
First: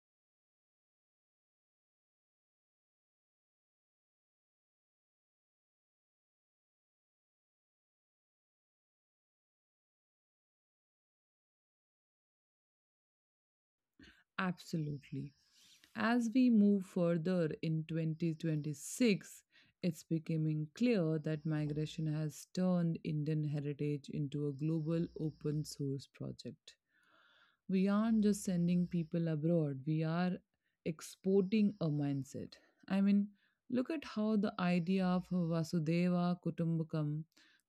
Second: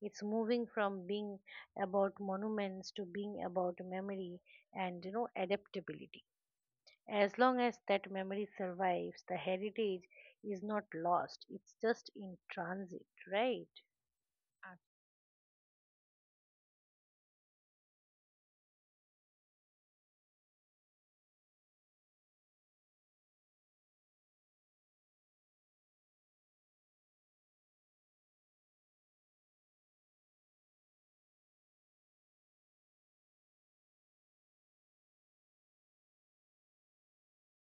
It's moving from being about monuments to being about memory and you know adaptability. As long as that memory survives, the heritage is not lost. It's just in transit, right? Ab-
Absolutely. As we move further in twenty twenty-six, it's becoming clear that migration has turned Indian heritage into a global open source project. We aren't just sending people abroad, we are exporting a mindset. I mean, look at how the idea of Vasudeva Kutumbakam,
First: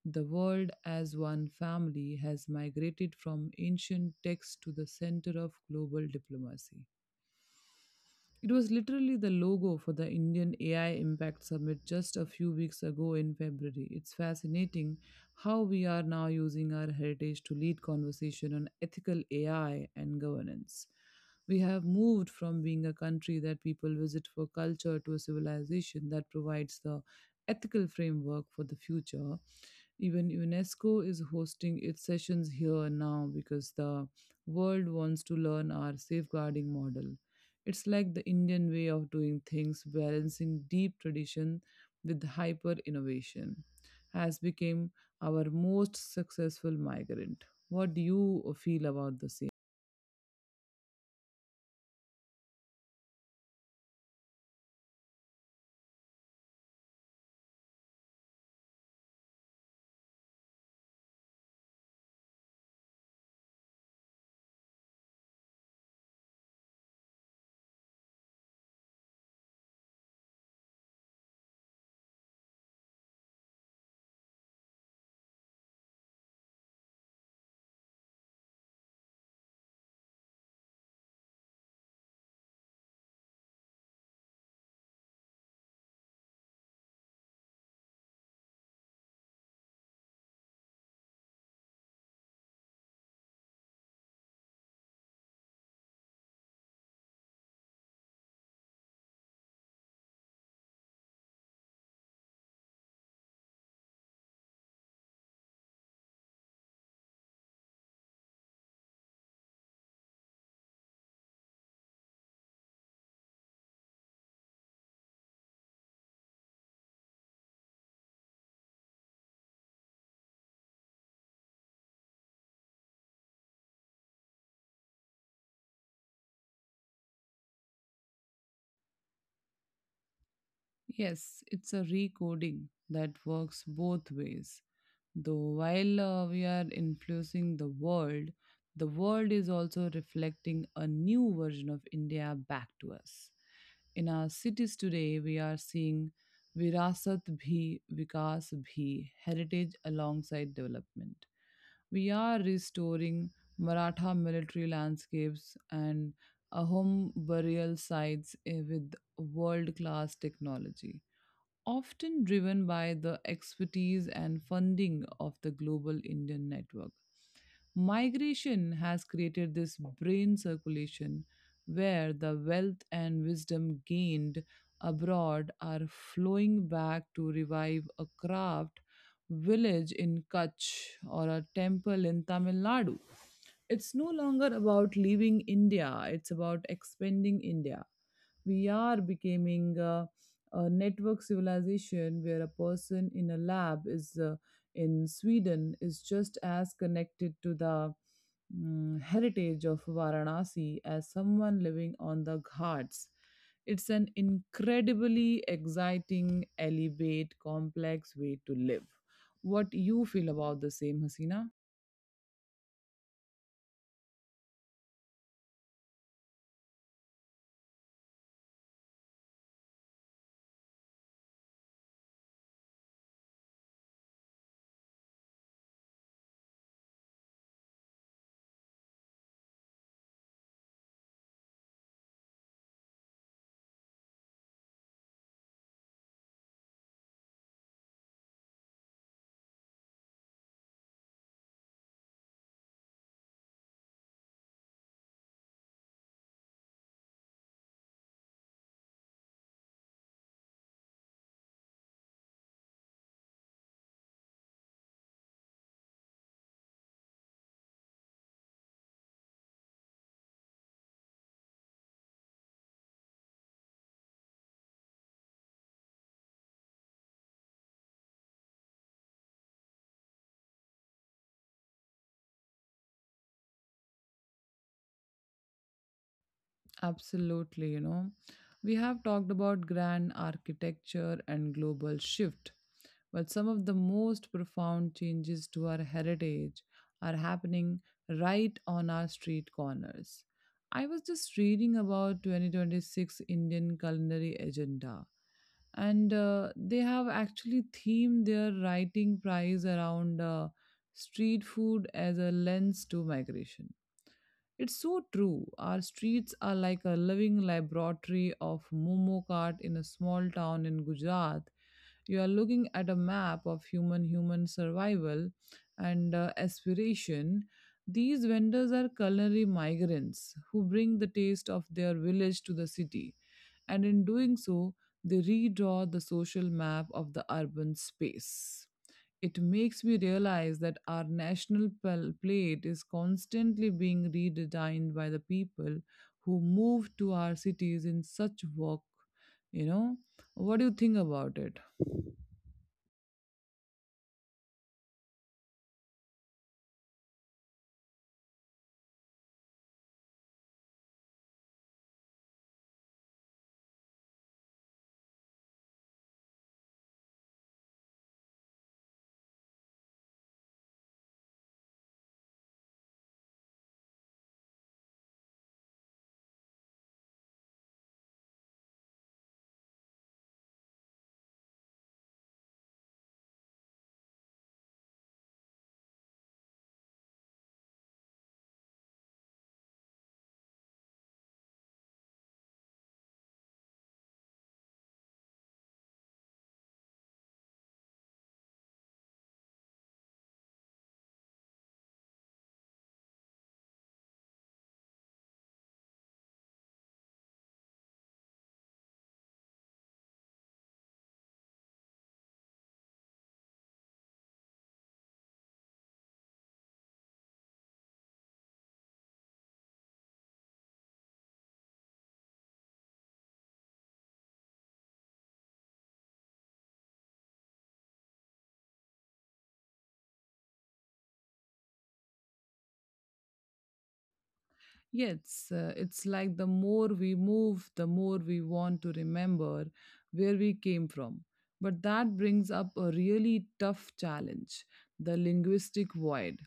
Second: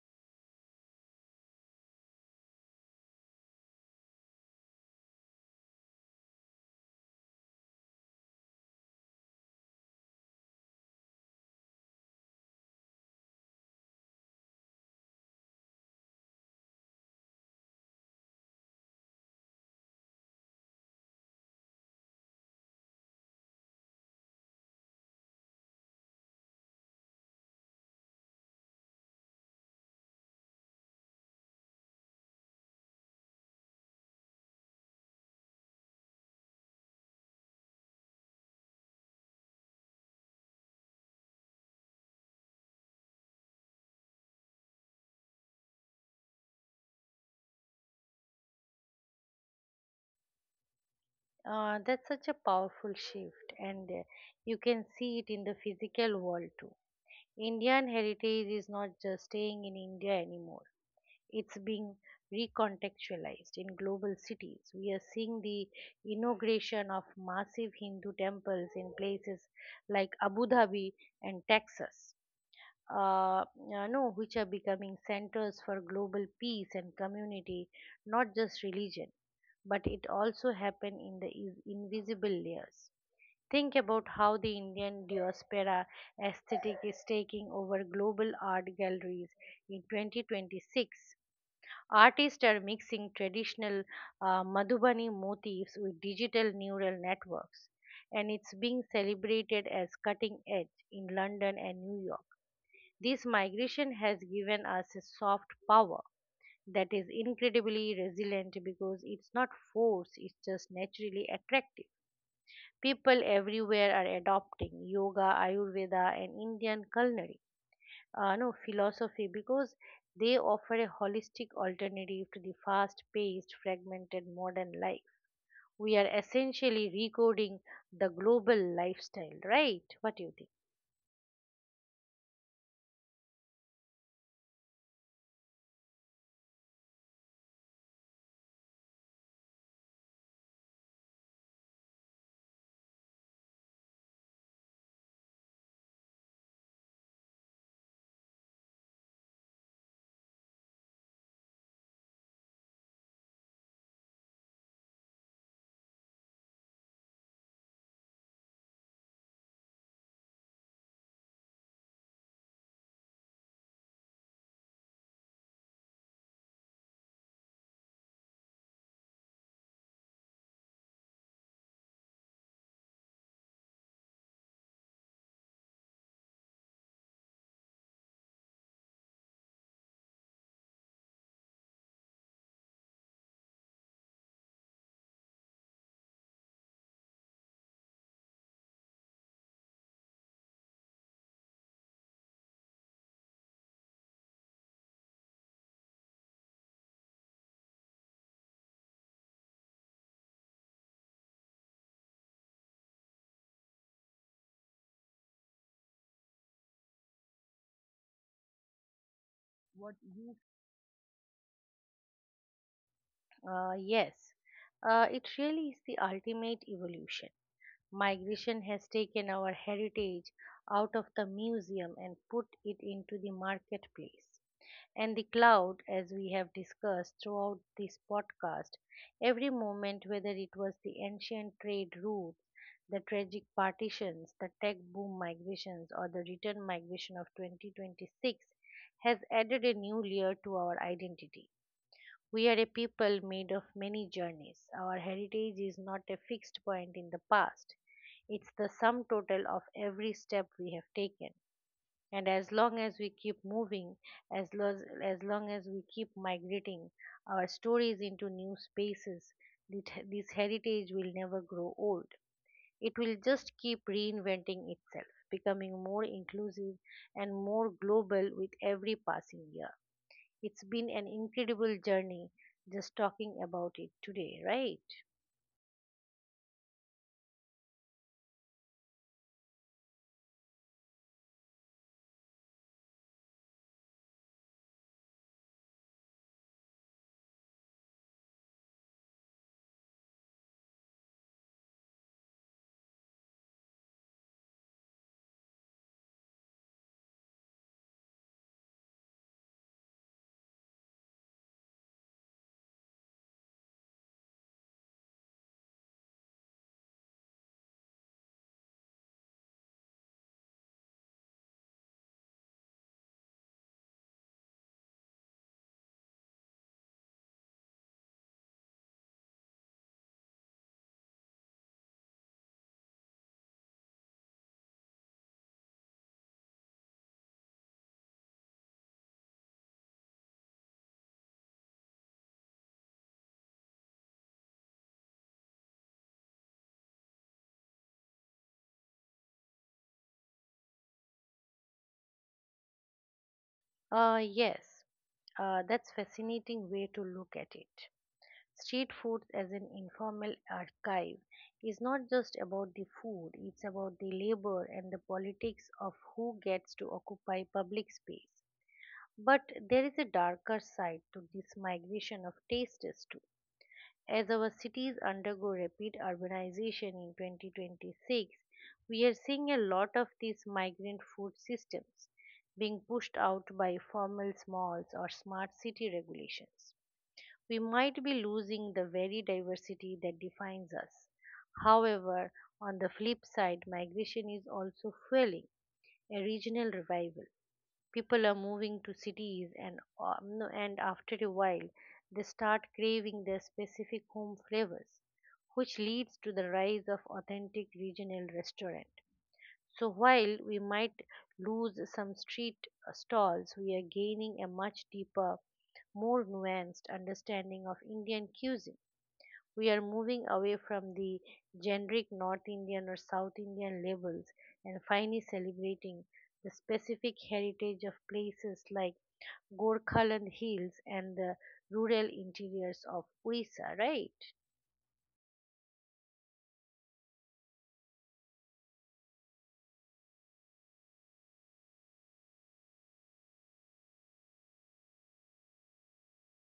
the world as one family, has migrated from ancient texts to the center of global diplomacy. It was literally the logo for the Indian A I Impact Summit just a few weeks ago in February. It's fascinating how we are now using our heritage to lead conversation on ethical A I and governance. We have moved from being a country that people visit for culture to a civilization that provides the ethical framework for the future. Even UNESCO is hosting its sessions here now because the world wants to learn our safeguarding model. It's like the Indian way of doing things, balancing deep tradition with hyper innovation, has become our most successful migrant. What do you feel about the same?
Uh, that's such a powerful shift, and uh, you can see it in the physical world too. Indian heritage is not just staying in India anymore. It's being recontextualized in global cities. We are seeing the inauguration of massive Hindu temples in places like Abu Dhabi and Texas. Uh, you know, which are becoming centers for global peace and community, not just religion, but it also happened in the is- invisible layers. Think about how the Indian diaspora aesthetic is taking over global art galleries in twenty twenty-six. Artists are mixing traditional uh, Madhubani motifs with digital neural networks, and it's being celebrated as cutting edge in London and New York. This migration has given us a soft power that is incredibly resilient because it's not forced, it's just naturally attractive. People everywhere are adopting yoga, Ayurveda, and Indian culinary uh, no philosophy because they offer a holistic alternative to the fast-paced, fragmented modern life. We are essentially recoding the global lifestyle, right? What do you think?
Yes, it's a recoding that works both ways. Though while uh, we are influencing the world, the world is also reflecting a new version of India back to us. In our cities today, we are seeing Virasat Bhi, Vikas Bhi, heritage alongside development. We are restoring Maratha military landscapes and Ahom burial sites eh, with world class technology, often driven by the expertise and funding of the global Indian network. Migration has created this brain circulation where the wealth and wisdom gained abroad are flowing back to revive a craft village in Kutch or a temple in Tamil Nadu. It's no longer about leaving India, it's about expanding India. We are becoming a, a network civilization where a person in a lab is uh, in Sweden is just as connected to the mm, heritage of Varanasi as someone living on the Ghats. It's an incredibly exciting, elevate, complex way to live. What
What
you feel
you
about the same, Hasina?
Uh, yes, uh, it really is the ultimate evolution. Migration has taken our heritage out of the museum and put it into the marketplace. And the cloud, as we have discussed throughout this podcast, every moment, whether it was the ancient trade routes, the tragic partitions, the tech boom migrations, or the return migration of twenty twenty-six, has added a new layer to our identity. We are a people made of many journeys. Our heritage is not a fixed point in the past. It's the sum total of every step we have taken. And as long as we keep moving, as, lo- as long as we keep migrating our stories into new spaces, this, this heritage will never grow old. It will just keep reinventing itself, becoming more inclusive and more global with every passing year. It's been an incredible journey just talking about it today, right?
Absolutely, you know. We have talked about grand architecture and global shift, but some of the most profound changes to our heritage are happening right on our street corners. I was just reading about twenty twenty-six Indian culinary agenda, and uh, they have actually themed their writing prize around uh, street food as a lens to migration. It's so true. Our streets are like a living laboratory of Momo cart in a small town in Gujarat. You are looking at a map of human human survival and uh, aspiration. These vendors are culinary migrants who bring the taste of their village to the city, and in doing so, they redraw the social map of the urban space. It makes me realize that our national pal- plate is constantly being redesigned by the people who move to our cities in such work. You know, what do you think about it?
Uh, yes, uh, that's fascinating way to look at it. Street food as an informal archive is not just about the food, it's about the labor and the politics of who gets to occupy public space. But there is a darker side to this migration of tastes too. As our cities undergo rapid urbanization in twenty twenty-six, we are seeing a lot of these migrant food systems being pushed out by formal malls or smart city regulations. We might be losing the very diversity that defines us. However, on the flip side, migration is also fueling a regional revival. People are moving to cities, and um, and after a while, they start craving their specific home flavors, which leads to the rise of authentic regional restaurant. So while we might lose some street uh, stalls, we are gaining a much deeper, more nuanced understanding of Indian cuisine. We are moving away from the generic North Indian or South Indian labels and finally celebrating the specific heritage of places like Gorkhaland Hills and the rural interiors of Orissa, right?
Yes, uh, it's like the more we move, the more we want to remember where we came from. But that brings up a really tough challenge, the linguistic void.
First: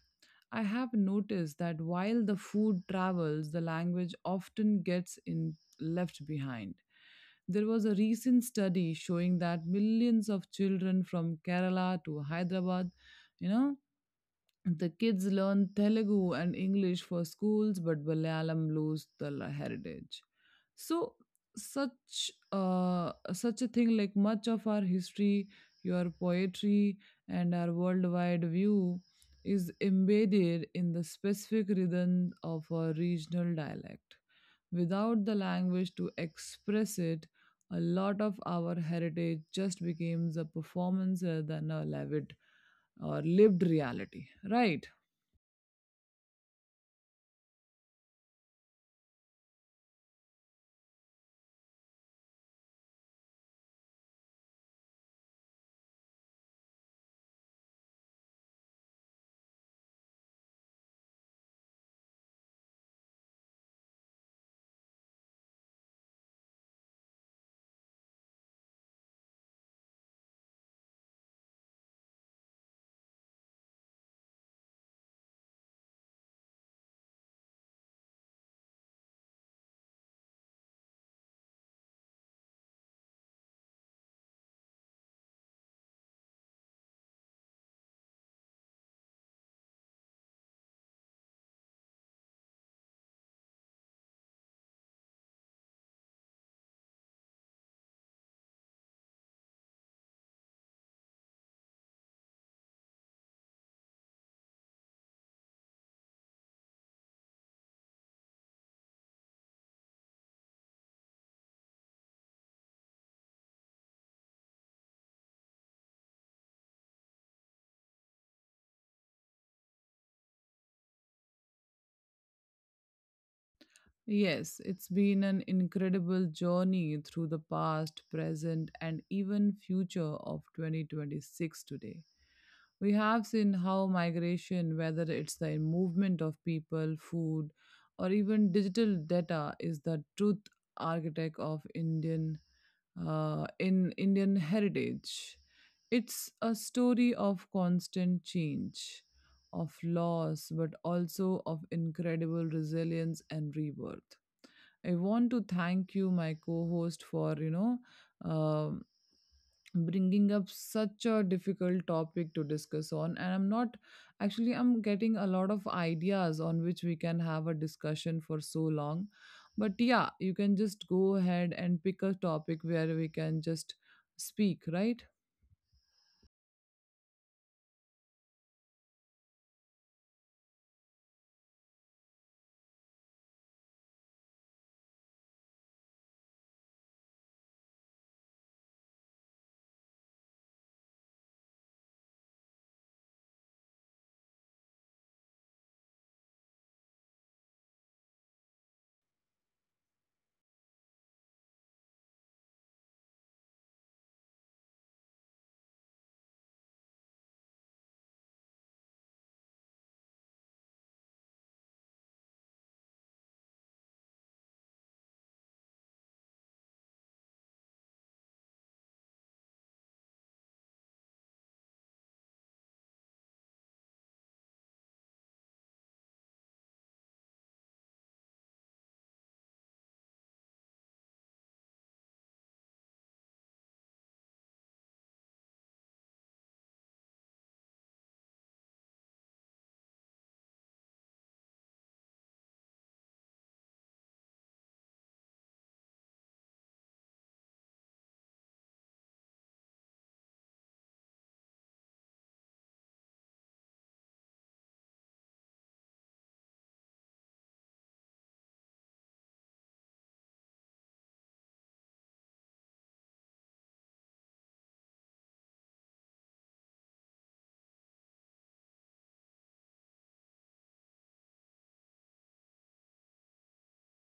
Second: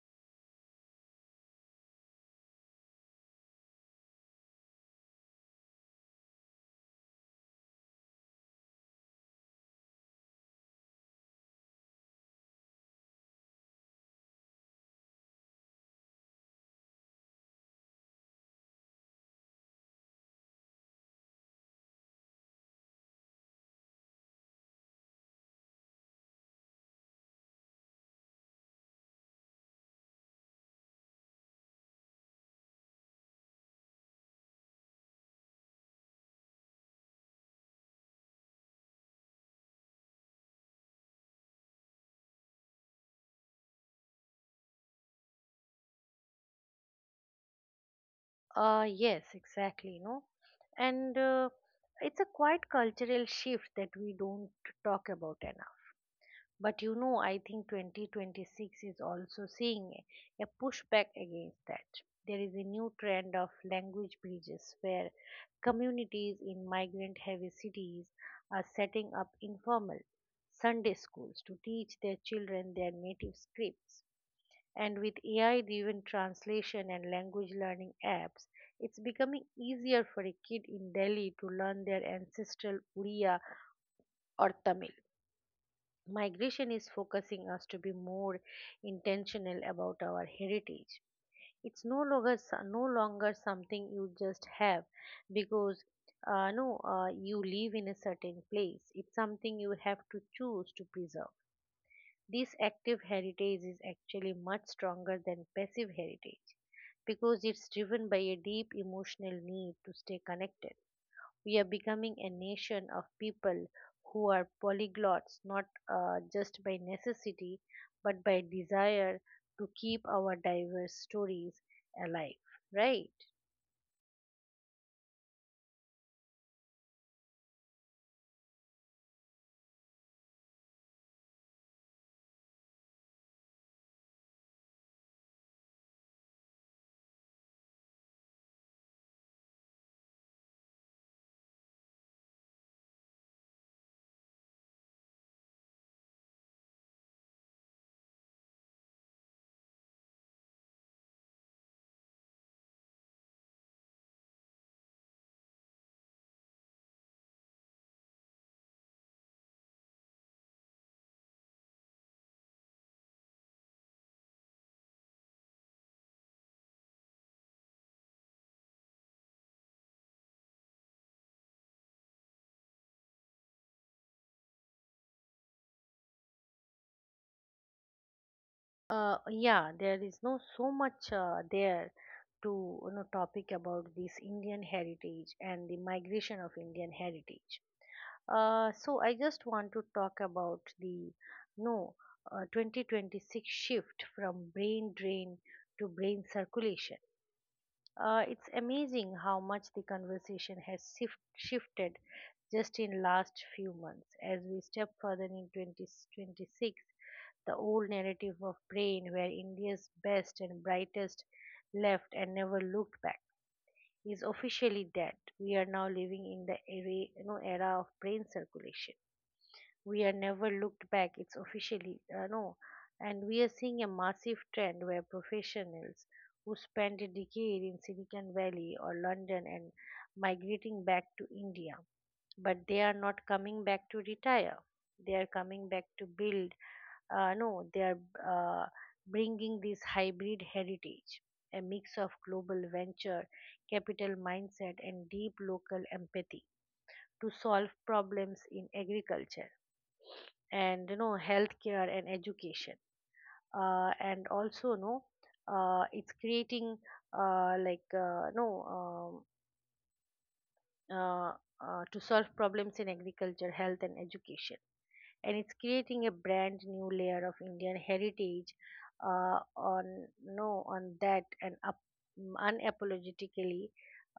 I have noticed that while the food travels, the language often gets in, left behind. There was a recent study showing that millions of children from Kerala to Hyderabad, you know, the kids learn Telugu and English for schools, but Malayalam lose the la- heritage. So, such uh, such a thing like much of our history, your poetry, and our worldwide view is embedded in the specific rhythm of a regional dialect. Without the language to express it, a lot of our heritage just becomes a performance rather than a lived or lived reality, right?
Uh, yes, exactly, no? And uh, it's a quite cultural shift that we don't talk about enough. But you know, I think twenty twenty-six is also seeing a pushback against that. There is a new trend of language bridges where communities in migrant heavy cities are setting up informal Sunday schools to teach their children their native scripts. And with A I driven translation and language learning apps, it's becoming easier for a kid in Delhi to learn their ancestral Uriya or Tamil. Migration is focusing us to be more intentional about our heritage. It's no longer s- no longer something you just have because uh, no uh, you live in a certain place. It's something you have to choose to preserve. This active heritage is actually much stronger than passive heritage because it's driven by a deep emotional need to stay connected. We are becoming a nation of people who are polyglots, not uh, just by necessity, but by desire to keep our diverse stories alive, right?
Yes, it's been an incredible journey through the past, present, and even future of twenty twenty-six today. We have seen how migration, whether it's the movement of people, food, or even digital data, is the truth architect of Indian uh, in Indian heritage. It's a story of constant change, of loss, but also of incredible resilience and rebirth. I want to thank you, my co-host, for you know um bringing up such a difficult topic to discuss on, and I'm not actually I'm getting a lot of ideas on which we can have a discussion for so long. But yeah, you can just go ahead and pick a topic where we can just speak, right?
Uh, yeah, there is no so much uh, there to you know topic about this Indian heritage and the migration of Indian heritage. Uh, so I just want to talk about the no uh, twenty twenty-six shift from brain drain to brain circulation. Uh, it's amazing how much the conversation has shift, shifted just in last few months. As we step further in twenty twenty-six, the old narrative of brain where India's best and brightest left and never looked back is officially dead. We are now living in the era, you know, era of brain circulation. We are never looked back, it's officially, uh, no. And we are seeing a massive trend where professionals who spent a decade in Silicon Valley or London and migrating back to India, but they are not coming back to retire, they are coming back to build. Uh, no, they are uh, bringing this hybrid heritage, a mix of global venture capital mindset and deep local empathy to solve problems in agriculture and, you know healthcare and education. Uh, and also, no, uh, it's creating, uh, like, uh, no, um, uh, uh, to solve problems in agriculture, health and education. And it's creating a brand new layer of Indian heritage, uh, on no on that and up, mm, unapologetically,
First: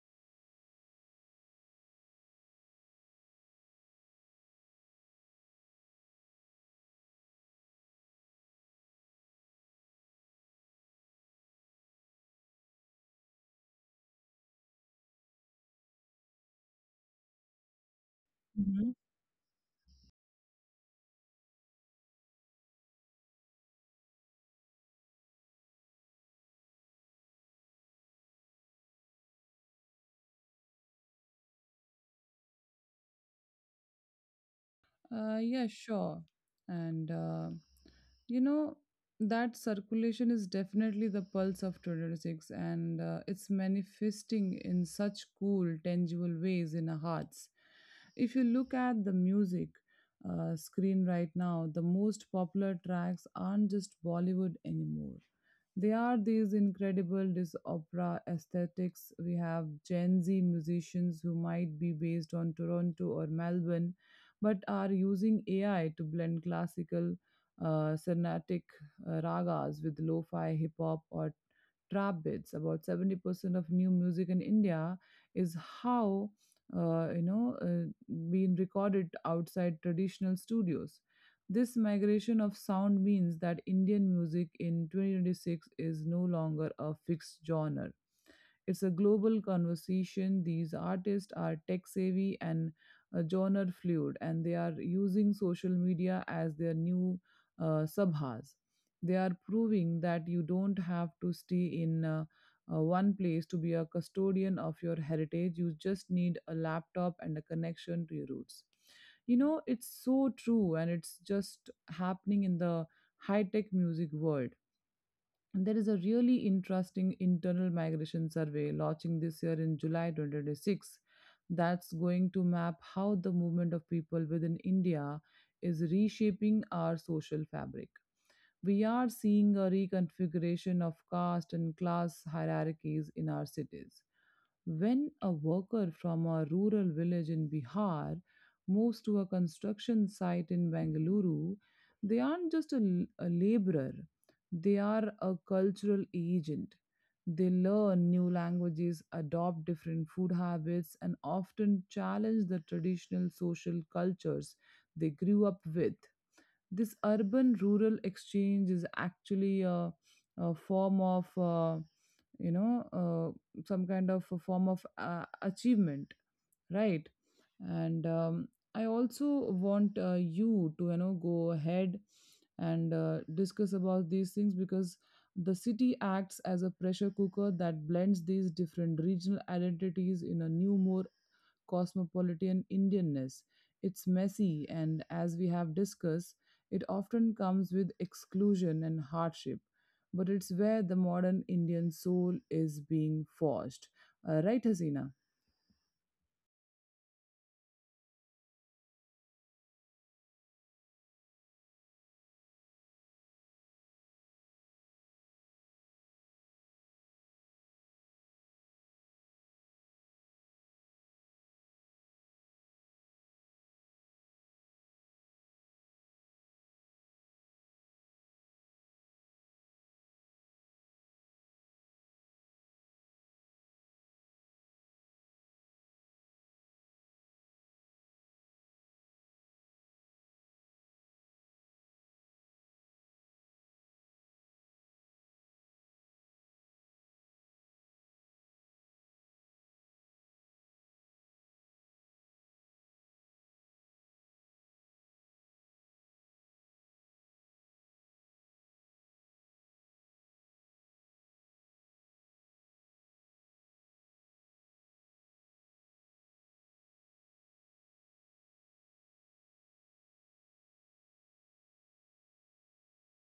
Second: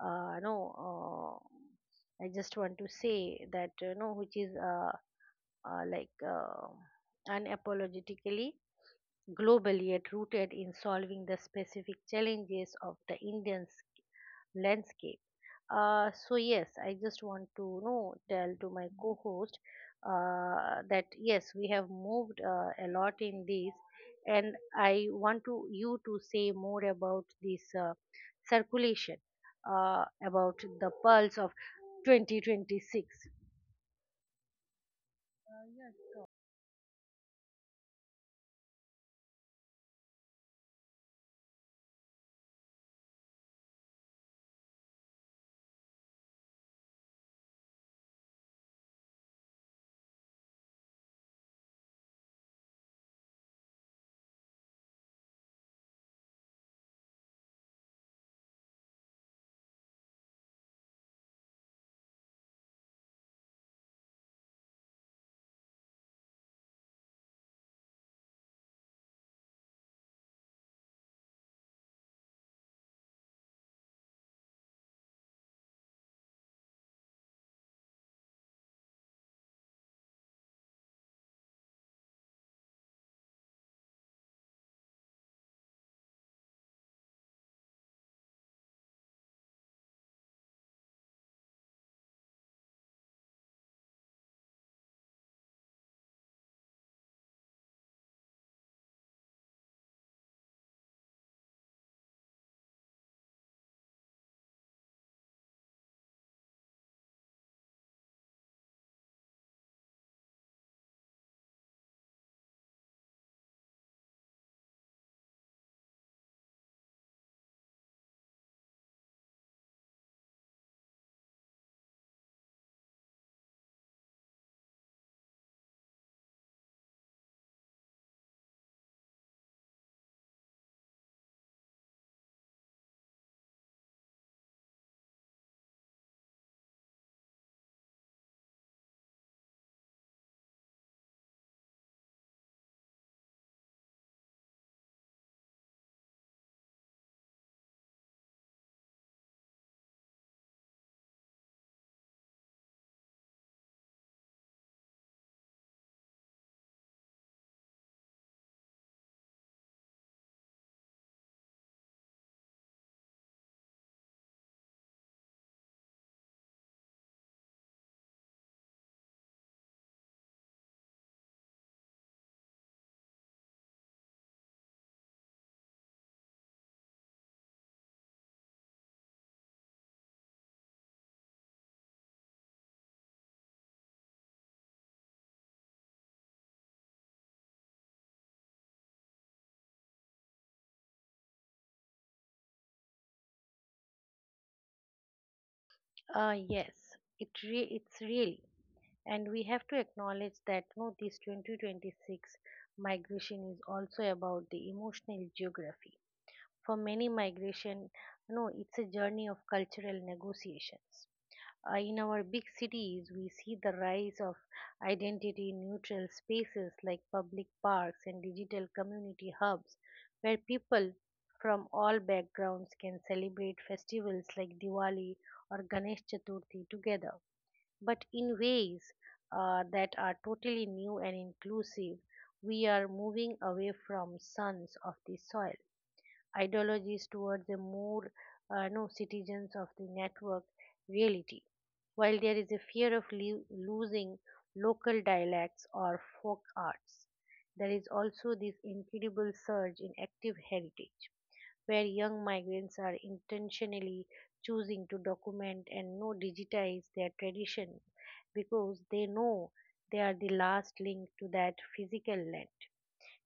uh, no, uh, I just want to say that, uh, no, which is, uh, uh, like, uh, unapologetically global yet rooted in solving the specific challenges of the Indian s- landscape. Uh, so yes, I just want to know tell to my
Mhm.
co-host, uh, that yes, we have moved uh, a lot in this, and I want to you to say more about this, uh, circulation, uh, about the pulse of twenty twenty-six.
Uh yeah, sure. And uh you know, that circulation is definitely the pulse of twenty twenty-six, and uh, it's manifesting in such cool, tangible ways in our hearts. If you look at the music uh, screen right now, the most popular tracks aren't just Bollywood anymore. They are these incredible this opera aesthetics. We have Gen Z musicians who might be based on Toronto or Melbourne, but are using A I to blend classical uh, Sarnatic uh, ragas with lo-fi hip-hop or trap beats. About seventy percent of new music in India is how uh, you know uh, being recorded outside traditional studios. This migration of sound means that Indian music in twenty twenty-six is no longer a fixed genre. It's a global conversation. These artists are tech savvy and uh, genre fluid, and they are using social media as their new uh, subhas. They are proving that you don't have to stay in uh, uh, one place to be a custodian of your heritage. You just need a laptop and a connection to your roots. You know, it's so true, and it's just happening in the high tech music world. There is a really interesting internal migration survey launching this year in July twenty twenty-six that's going to map how the movement of people within India is reshaping our social fabric. We are seeing a reconfiguration of caste and class hierarchies in our cities. When a worker from a rural village in Bihar moves to a construction site in Bengaluru, they aren't just a, l- a laborer, they are a cultural agent. They learn new languages, adopt different food habits, and often challenge the traditional social cultures they grew up with. This urban rural exchange is actually a, a form of. uh, you know uh, some kind of a form of uh, achievement, right? And um, I also want uh, you to you know go ahead and uh, discuss about these things, because the city acts as a pressure cooker that blends these different regional identities in a new, more cosmopolitan Indianness. It's messy, and as we have discussed, it often comes with exclusion and hardship. But it's where the modern Indian soul is being forged. Uh, right, Hasina?
Uh, yes, it re- it's really, and we have to acknowledge that, no, this twenty twenty-six migration is also about the emotional geography. For many migration, no, it's a journey of cultural negotiations. Uh, in our big cities, we see the rise of identity neutral spaces like public parks and digital community hubs where people from all backgrounds can celebrate festivals like Diwali or Ganesh Chaturthi together, but in ways uh, that are totally new and inclusive. We are moving away from sons of the soil ideologies towards a more, uh, no, citizens of the network reality. While there is a fear of lo- losing local dialects or folk arts, there is also this incredible surge in active heritage where young migrants are intentionally choosing to document and no digitize their tradition because they know they are the last link to that physical land.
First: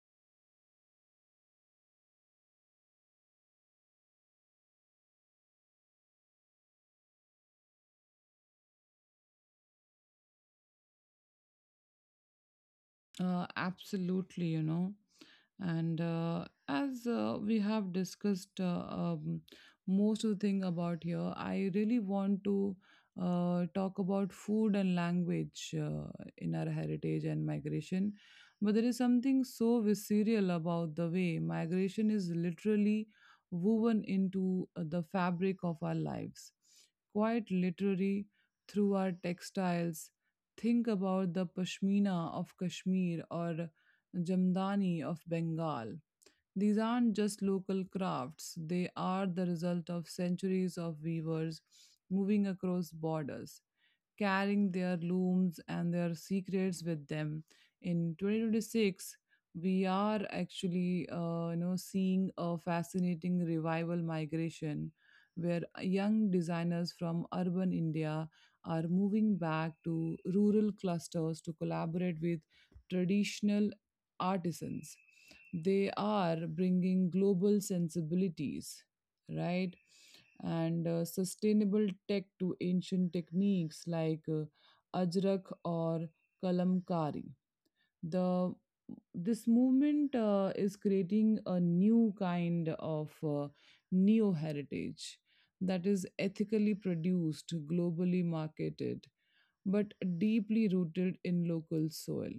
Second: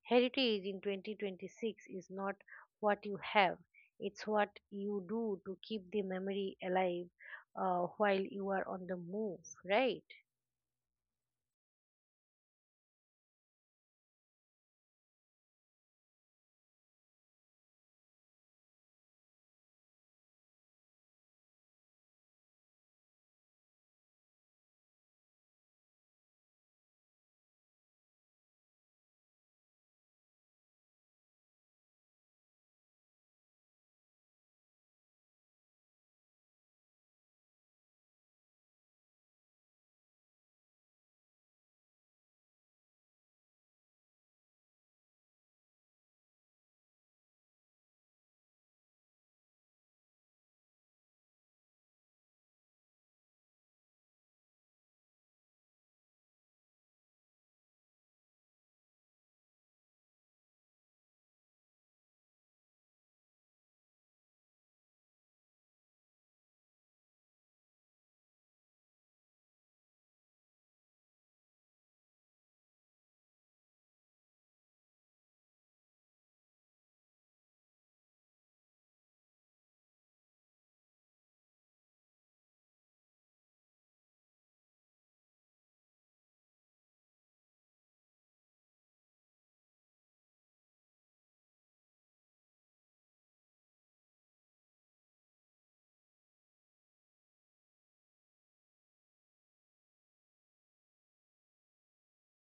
Heritage in twenty twenty-six is not what you have, it's what you do to keep the memory alive uh, while you are on the move, right?
Uh, absolutely, you know. And uh, as uh, we have discussed uh, um, most of the thing about here. I really want to uh, talk about food and language uh, in our heritage and migration. But there is something so visceral about the way migration is literally woven into uh, the fabric of our lives, quite literally through our textiles. Think about the Pashmina of Kashmir or Jamdani of Bengal. These aren't just local crafts, they are the result of centuries of weavers moving across borders, carrying their looms and their secrets with them. In twenty twenty-six, we are actually uh, you know seeing a fascinating revival migration where uh, young designers from urban India are moving back to rural clusters to collaborate with traditional artisans. They are bringing global sensibilities, right? and uh, sustainable tech to ancient techniques like uh, ajrak or kalamkari. The this movement uh, is creating a new kind of uh, neo heritage that is ethically produced, globally marketed, but deeply rooted in local soil.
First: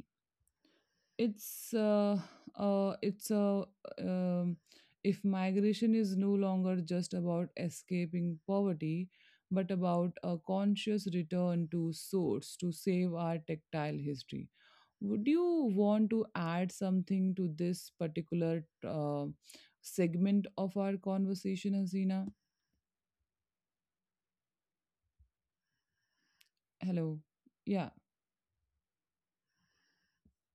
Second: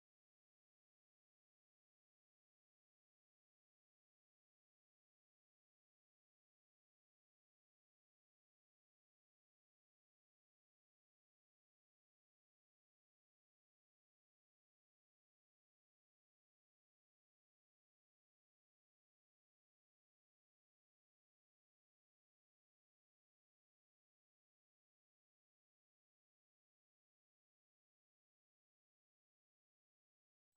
It's uh, uh it's a um, if migration is no longer just about escaping poverty but about a conscious return to source to save our tactile history, would you want to add something to this particular uh, segment of our conversation, Hasina? Hello? Yeah.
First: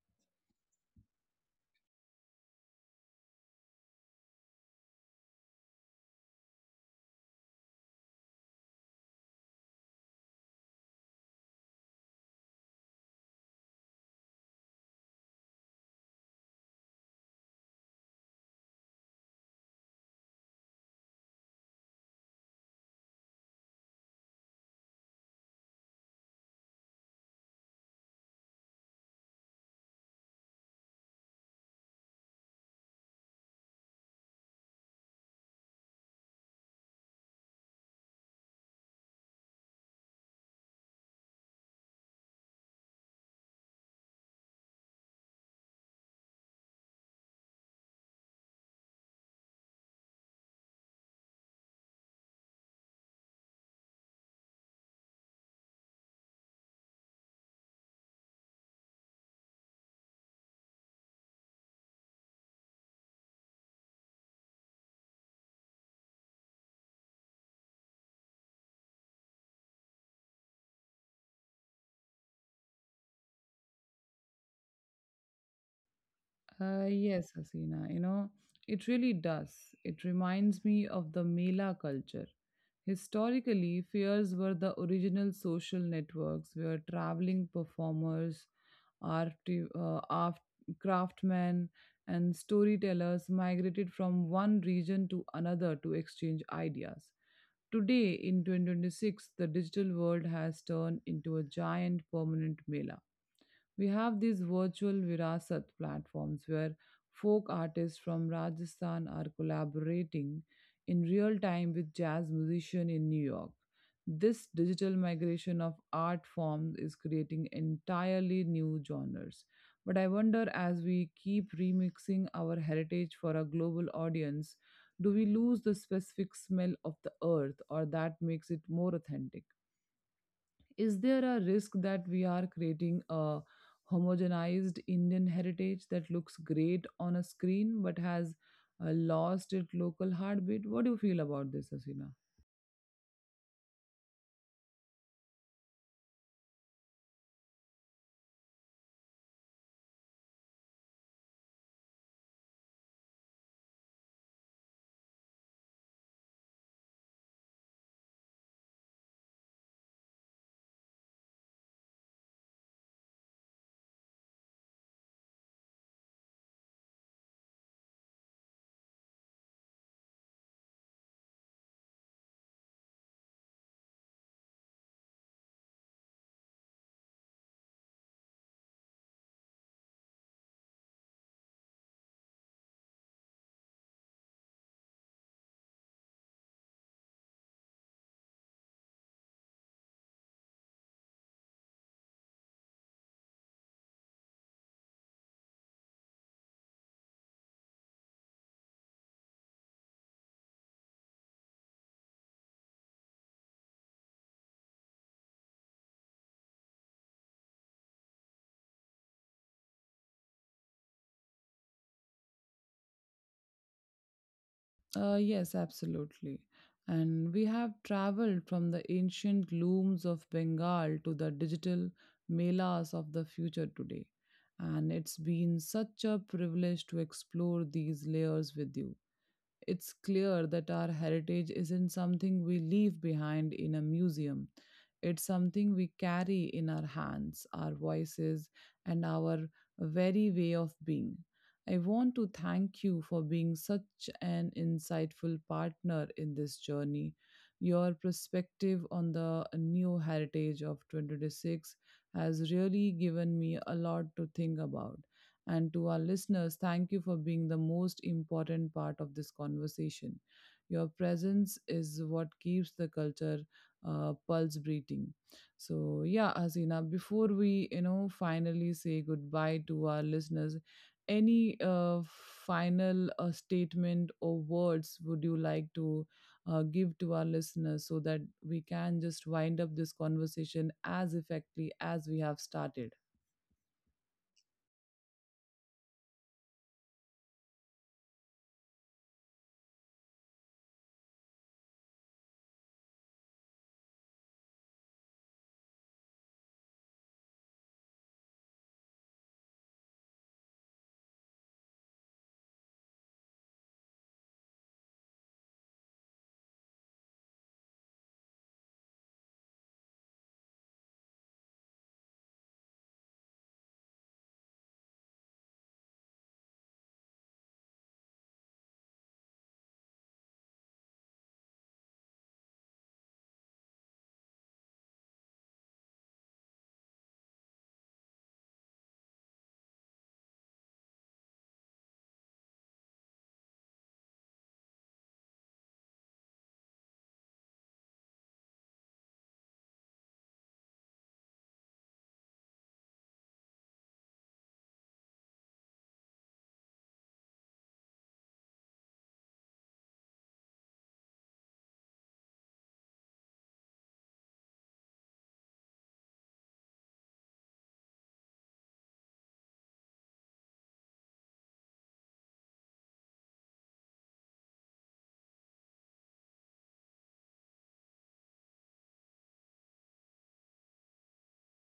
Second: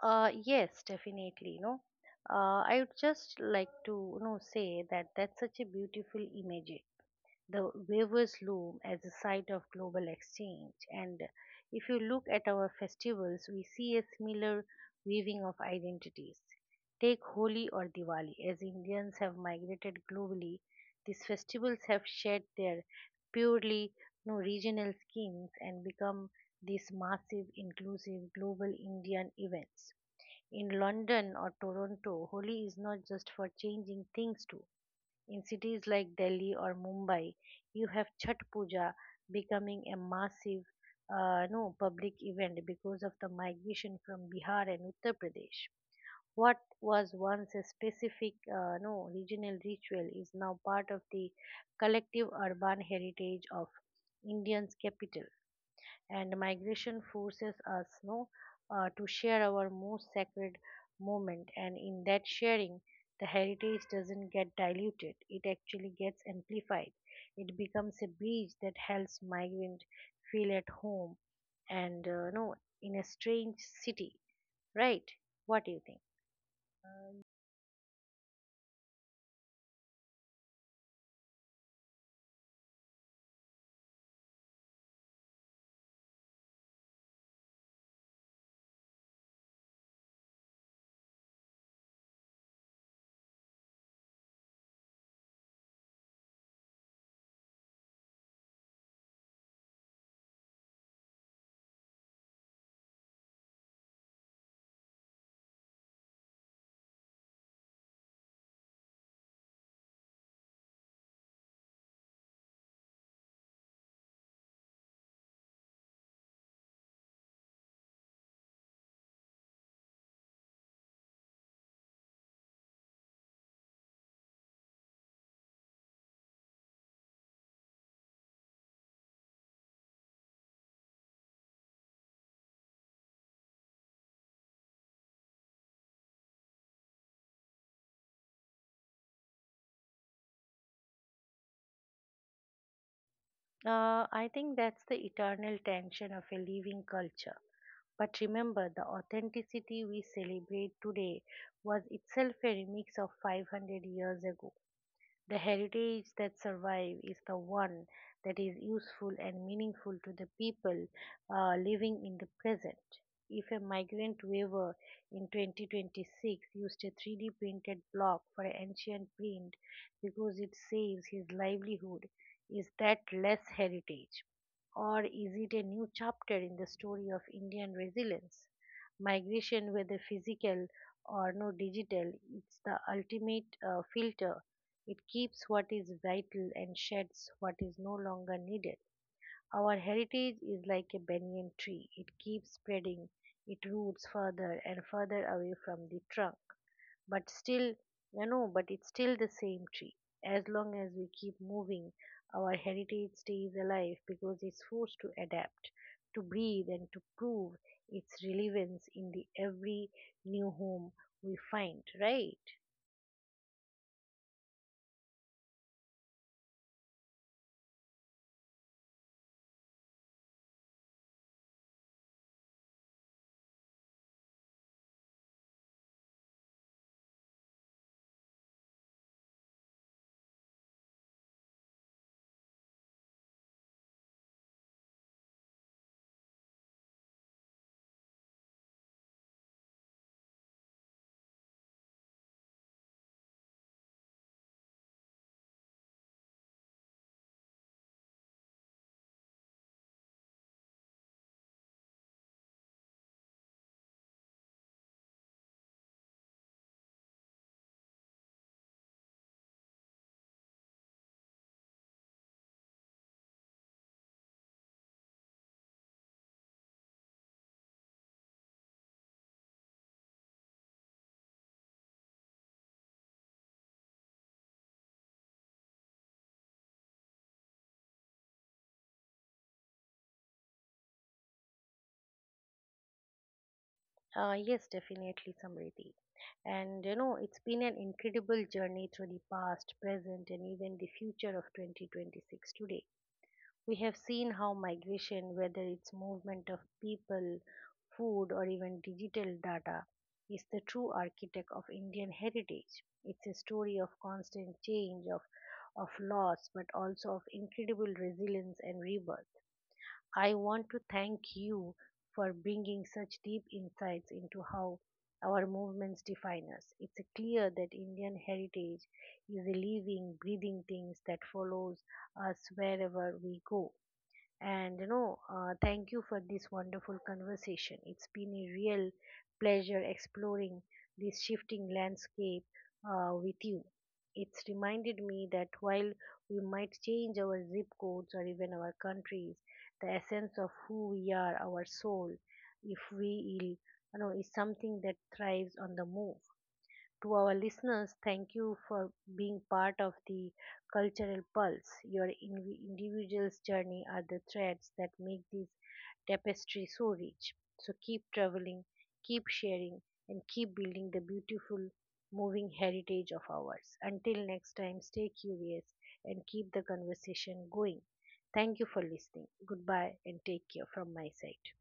Uh, yes, definitely. No, uh, I would just like to, you know say that that's such a beautiful image, the waivers loom as a site of global exchange. And if you look at our festivals, we see a similar weaving of identities. Take Holi or Diwali. As Indians have migrated globally, these festivals have shed their purely no regional skins and become these massive, inclusive, global Indian events. In London or Toronto, Holi is not just for changing things too. In cities like Delhi or Mumbai, you have Chhat Puja becoming a massive, uh, no, public event because of the migration from Bihar and Uttar Pradesh. What was once a specific, uh, no, regional ritual is now part of the collective urban heritage of Indian's capital, and migration forces us, no, uh, to share our most sacred moment. And in that sharing, the heritage doesn't get diluted, it actually gets amplified. It becomes a bridge that helps migrant feel at home and, uh, no, in a strange city, right? What do you think?
Uh, yes, Hasina, you know, it really does. It reminds me of the Mela culture. Historically, fairs were the original social networks where traveling performers, art, uh, art, craftsmen, and storytellers migrated from one region to another to exchange ideas. Today, in twenty twenty-six, the digital world has turned into a giant permanent Mela. We have these virtual Virasat platforms where folk artists from Rajasthan are collaborating in real time with jazz musicians in New York. This digital migration of art forms is creating entirely new genres. But I wonder, as we keep remixing our heritage for a global audience, do we lose the specific smell of the earth or that makes it more authentic? Is there a risk that we are creating a homogenized Indian heritage that looks great on a screen but has uh, lost its local heartbeat? What do you feel about this, Asina?
Uh, I think that's the eternal tension of a living culture. But remember, the authenticity we celebrate today was itself a remix of five hundred years ago. The heritage that survives is the one that is useful and meaningful to the people uh, living in the present. If a migrant weaver in twenty twenty-six used a three D printed block for an ancient print because it saves his livelihood, is that less heritage? Or is it a new chapter in the story of Indian resilience? Migration, whether physical or no digital, it's the ultimate uh, filter. It keeps what is vital and sheds what is no longer needed. Our heritage is like a banyan tree. It keeps spreading it roots further and further away from the trunk. But still, you know, but it's still the same tree. As long as we keep moving, our heritage stays alive because it's forced to adapt, to breathe, and to prove its relevance in the every new home we find, right?
Uh, yes, absolutely. And we have traveled from the ancient looms of Bengal to the digital melas of the future today. And it's been such a privilege to explore these layers with you. It's clear that our heritage isn't something we leave behind in a museum. It's something we carry in our hands, our voices, and our very way of being. I want to thank you for being such an insightful partner in this journey. Your perspective on the new heritage of twenty twenty-six has really given me a lot to think about. And to our listeners, thank you for being the most important part of this conversation. Your presence is what keeps the culture uh, pulse breathing. So yeah, Hasina, before we you know, finally say goodbye to our listeners, any uh, final uh, statement or words would you like to uh, give to our listeners so that we can just wind up this conversation as effectively as we have started?
Uh, yes, definitely, Samriti. And, you know, it's been an incredible journey through the past, present, and even the future of twenty twenty-six today. We have seen how migration, whether it's movement of people, food, or even digital data, is the true architect of Indian heritage. It's a story of constant change, of, of loss, but also of incredible resilience and rebirth. I want to thank you for bringing such deep insights into how our movements define us. It's clear that Indian heritage is a living, breathing thing that follows us wherever we go. And, you know, uh, thank you for this wonderful conversation. It's been a real pleasure exploring this shifting landscape uh, with you. It's reminded me that while we might change our zip codes or even our countries, the essence of who we are, our soul, if we ill, you know, is something that thrives on the move. To our listeners, thank you for being part of the cultural pulse. Your in- individual's journey are the threads that make this tapestry so rich. So keep traveling, keep sharing, and keep building the beautiful, moving heritage of ours. Until next time, stay curious and keep the conversation going. Thank you for listening. Goodbye and take care from my side.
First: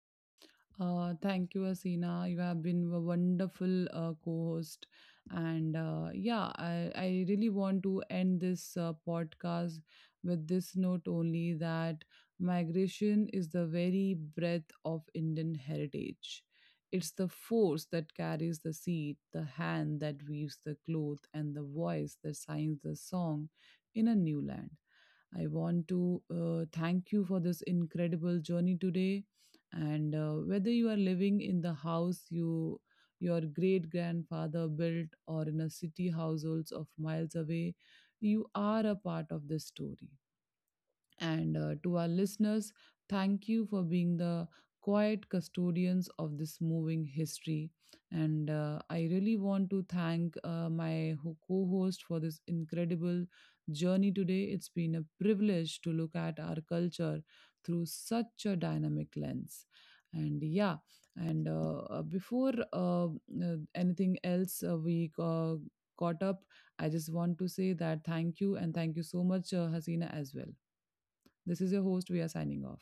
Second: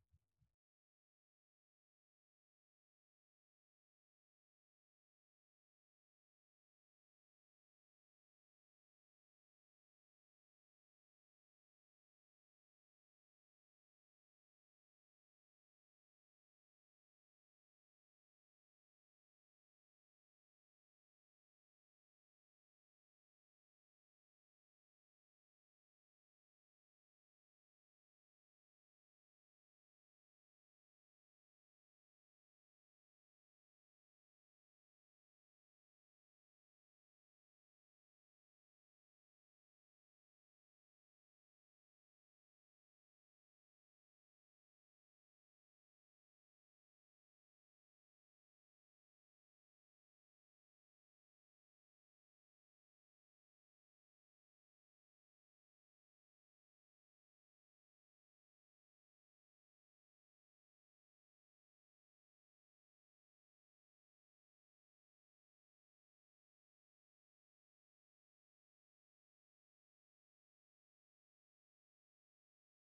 Uh, thank you, Asina. You have been a wonderful uh, co-host, and uh, yeah, I, I really want to end this uh, podcast with this note only that migration is the very breath of Indian heritage. It's the force that carries the seed, the hand that weaves the cloth, and the voice that signs the song in a new land. I want to uh, thank you for this incredible journey today. And uh, whether you are living in the house you your great grandfather built or in a city households of miles away, you are a part of this story. And uh, to our listeners, thank you for being the quiet custodians of this moving history. And uh, I really want to thank uh, my ho- co-host for this incredible journey today. It's been a privilege to look at our culture through such a dynamic lens. And yeah, and uh, uh, before uh, uh, anything else, uh, we uh, caught up. I just want to say that thank you, and thank you so much, uh, Hasina, as well. This is your host. We are signing off.